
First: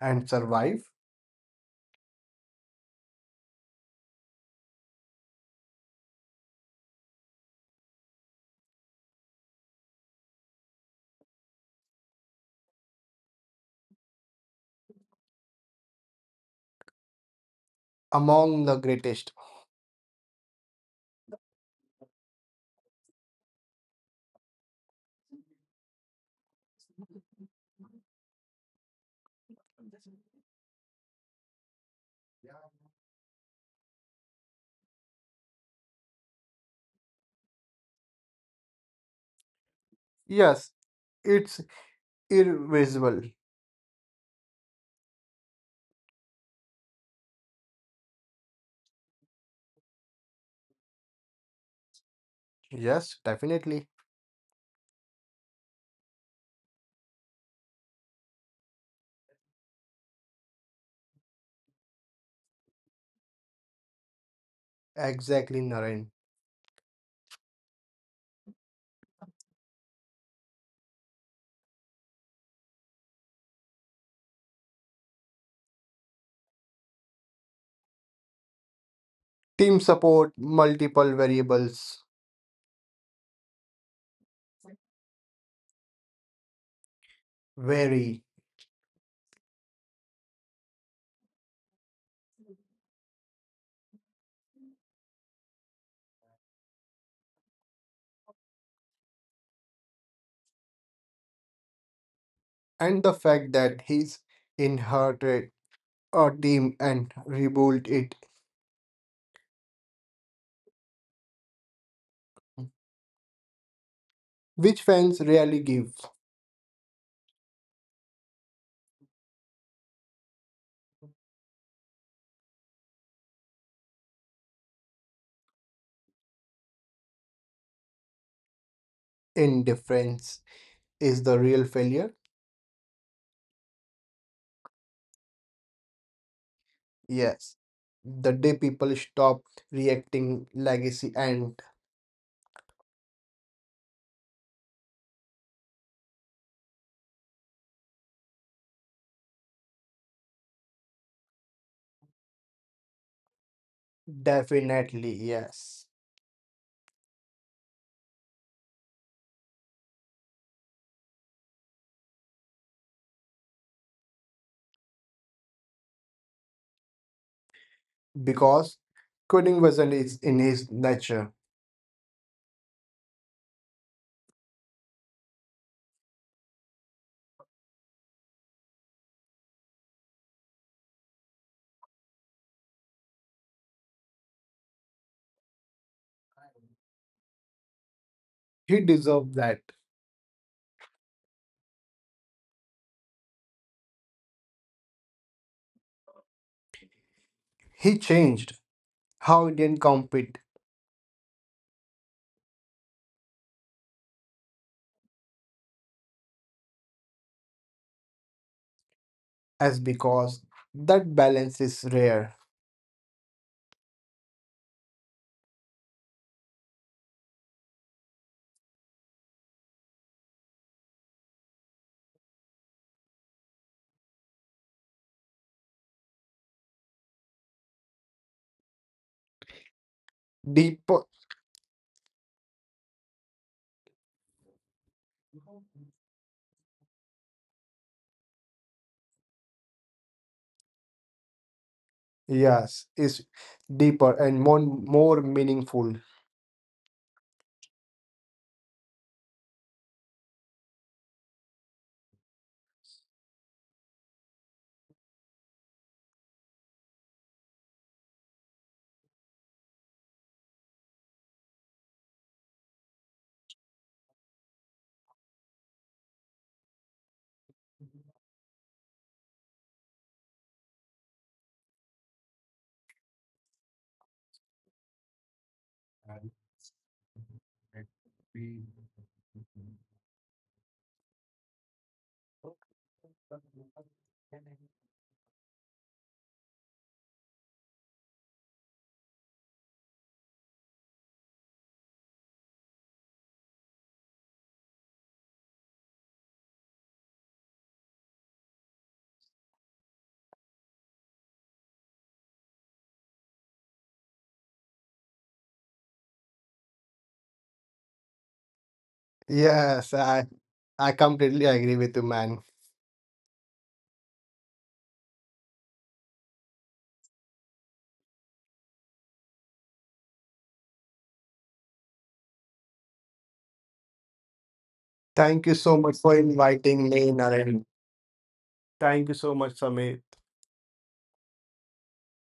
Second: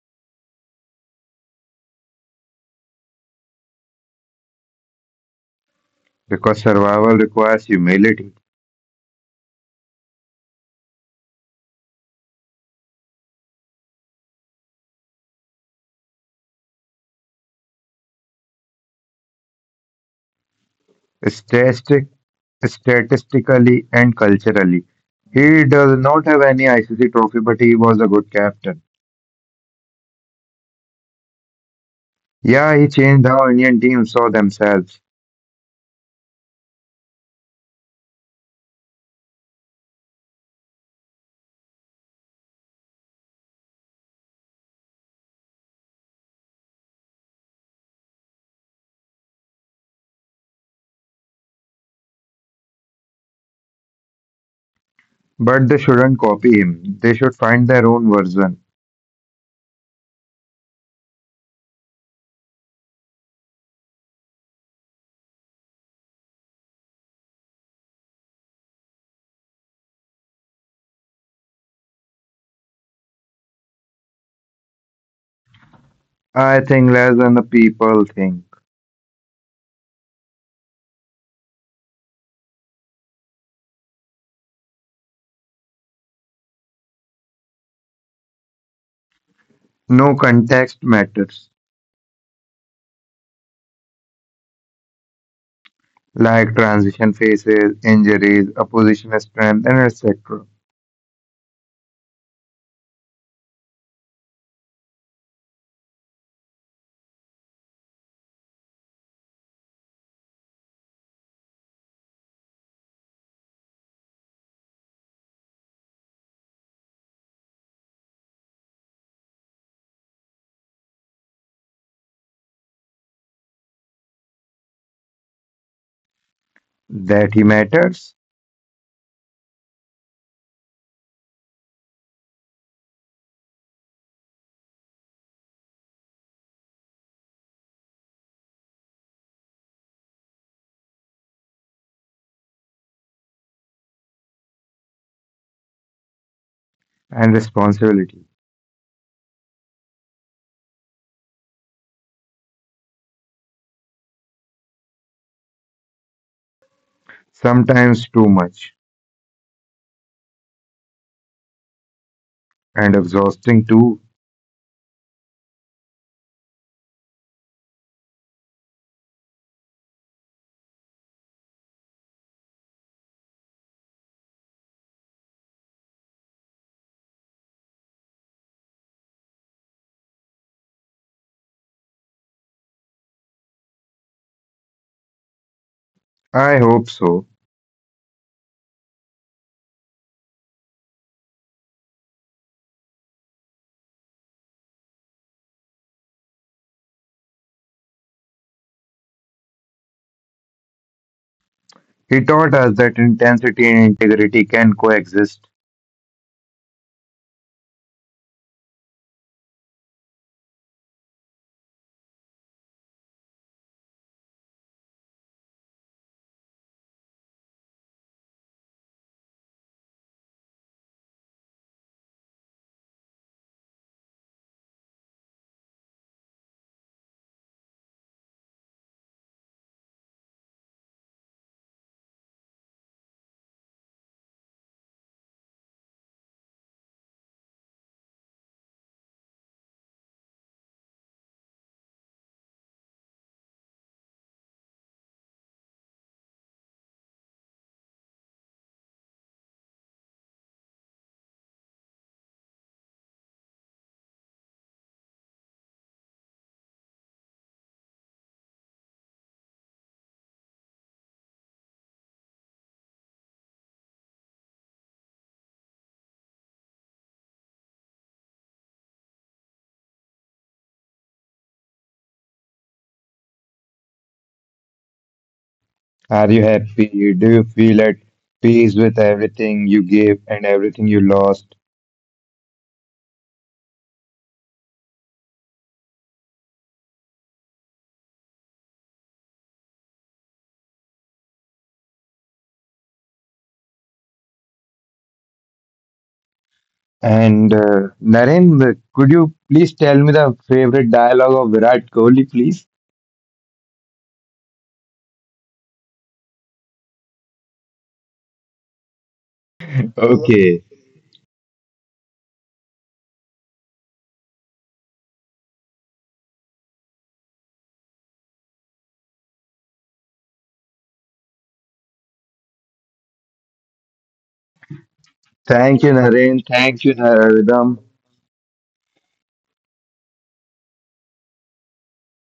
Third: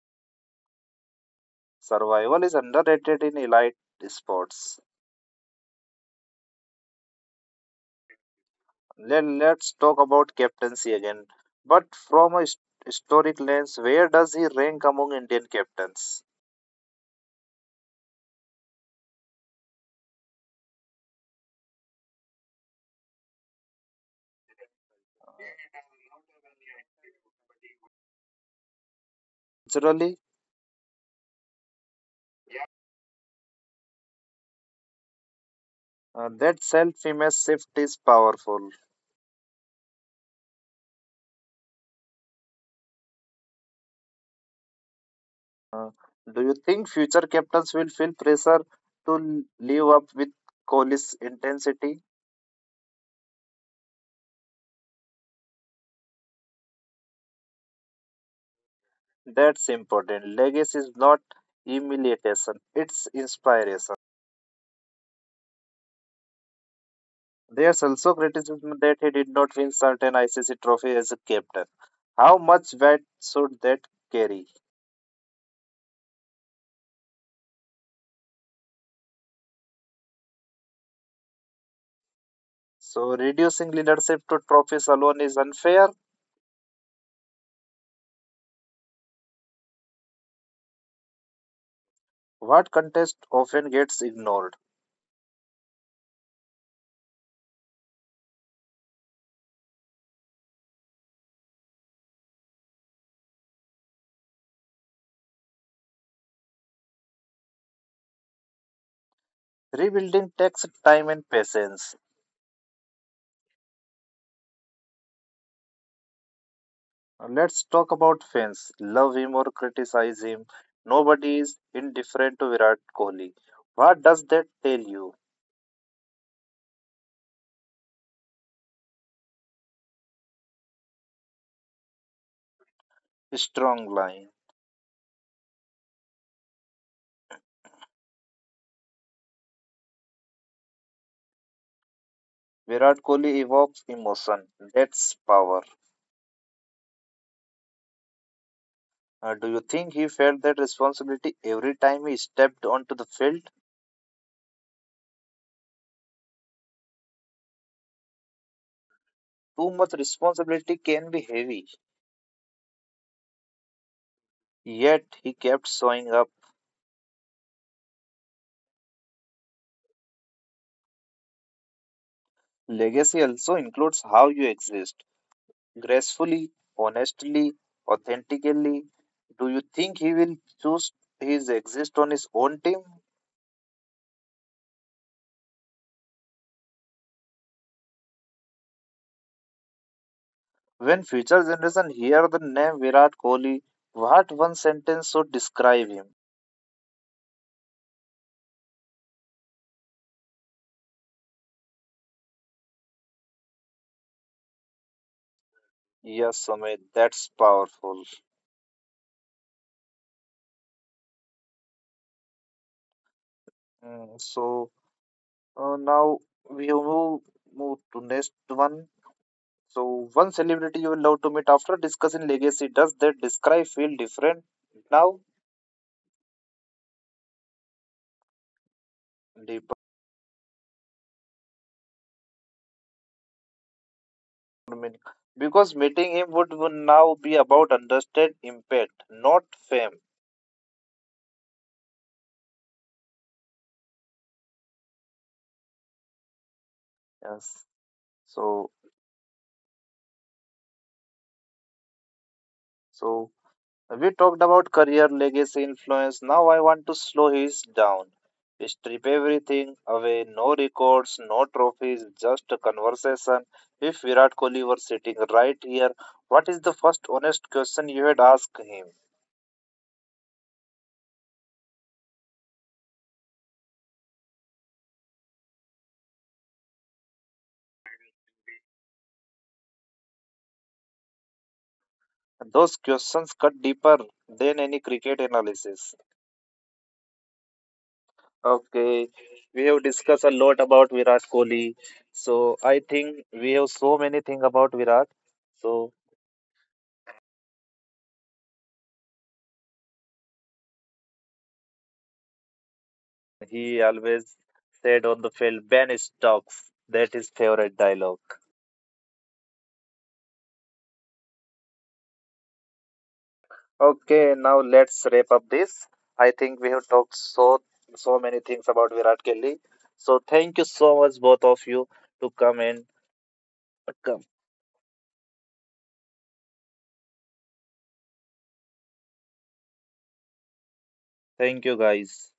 B: and survive
A: Survival is underrated in elite sports.
C: Because survival requires humility,
A: Let, let's talk about captaincy again. But from a his- historic lens, where does he rank among Indian captains?
B: among the greatest.
C: statistic, statistically and culturally. He does not have any I C C trophy, but he was a good captain.
A: Naturally,
C: Yeah, he changed how Indian teams saw themselves,
A: uh, that self image shift is powerful.
B: Yes, it's irreversible.
A: Uh, do you think future captains will feel pressure to live up with Kohli's intensity?
B: Yes, definitely.
C: but they shouldn't copy him. They should find their own version.
A: That's important. Legacy is not humiliation, it's inspiration.
B: Exactly, Naren.
A: There's also criticism that he did not win certain I C C trophy as a captain. How much weight should that carry?
C: I think less than the people think.
B: Team support, multiple variables,
A: So reducing leadership to trophies alone is unfair.
B: vary,
C: No, context matters,
A: What contest often gets ignored.
C: like transition phases, injuries, opposition strength, and et cetera.
B: and the fact that he's inherited a team and rebuilt it,
A: Rebuilding takes time and patience.
B: which fans rarely give
A: Let's talk about fans. Love him or criticize him. Nobody is indifferent to Virat Kohli. What does that tell you?
C: That he matters,
B: indifference, is the real failure.
A: Strong line.
B: Yes, the day people stop reacting legacy and
A: Virat Kohli evokes emotion. That's power.
C: and responsibility.
A: Uh, do you think he felt that responsibility every time he stepped onto the field?
B: definitely yes,
C: Sometimes too much.
A: Too much responsibility can be heavy,
C: And exhausting too?
A: yet he kept showing up.
B: because quitting wasn't is in his nature.
A: Legacy also includes how you exist gracefully, honestly, authentically. Do you think he will choose his exist on his own team?
C: I hope so.
B: He deserved that.
A: When future generation hear the name Virat Kohli, what one sentence should describe him?
B: He changed how Indian compete
C: He taught us that intensity and integrity can coexist.
A: Yes, Amit, that's powerful.
B: as because that balance is rare
A: Mm, so uh, now we will move move to next one. So one celebrity you will love to meet after discussing legacy. Does that describe feel different now? Deepak
B: deeper.
A: meaning because meeting him would, would now be about understand impact, not fame.
B: Yes is deeper and more more meaningful.
A: Yes. So so we talked about career, legacy, influence. Now I want to slow his down. Strip everything away, no records, no trophies, just a conversation. If Virat Kohli were sitting right here, what is the first honest question you had asked him?
C: Are you happy? Do you feel at peace with everything you gave and everything you lost?
A: Those questions cut deeper than any cricket analysis. Okay, we have discussed a lot about Virat Kohli. So I think we have so many things about Virat. So
C: And uh, Naren, could you please tell me the favorite dialogue of Virat Kohli, please?
A: he always said on the field, Ben Stokes. That is favorite dialogue.
B: Yes, i
C: Okay.
B: i completely agree with you, man.
A: Okay, now let's wrap up this. I think we have talked so so many things about Virat Kohli. So thank you so much both of you to come and come.
B: Thank you so
C: Thank you,
B: much for
C: Naren. Thank
B: inviting
C: you,
B: me, Naren.
C: Naradam.
B: Thank you so much, Samir.
A: Thank you guys.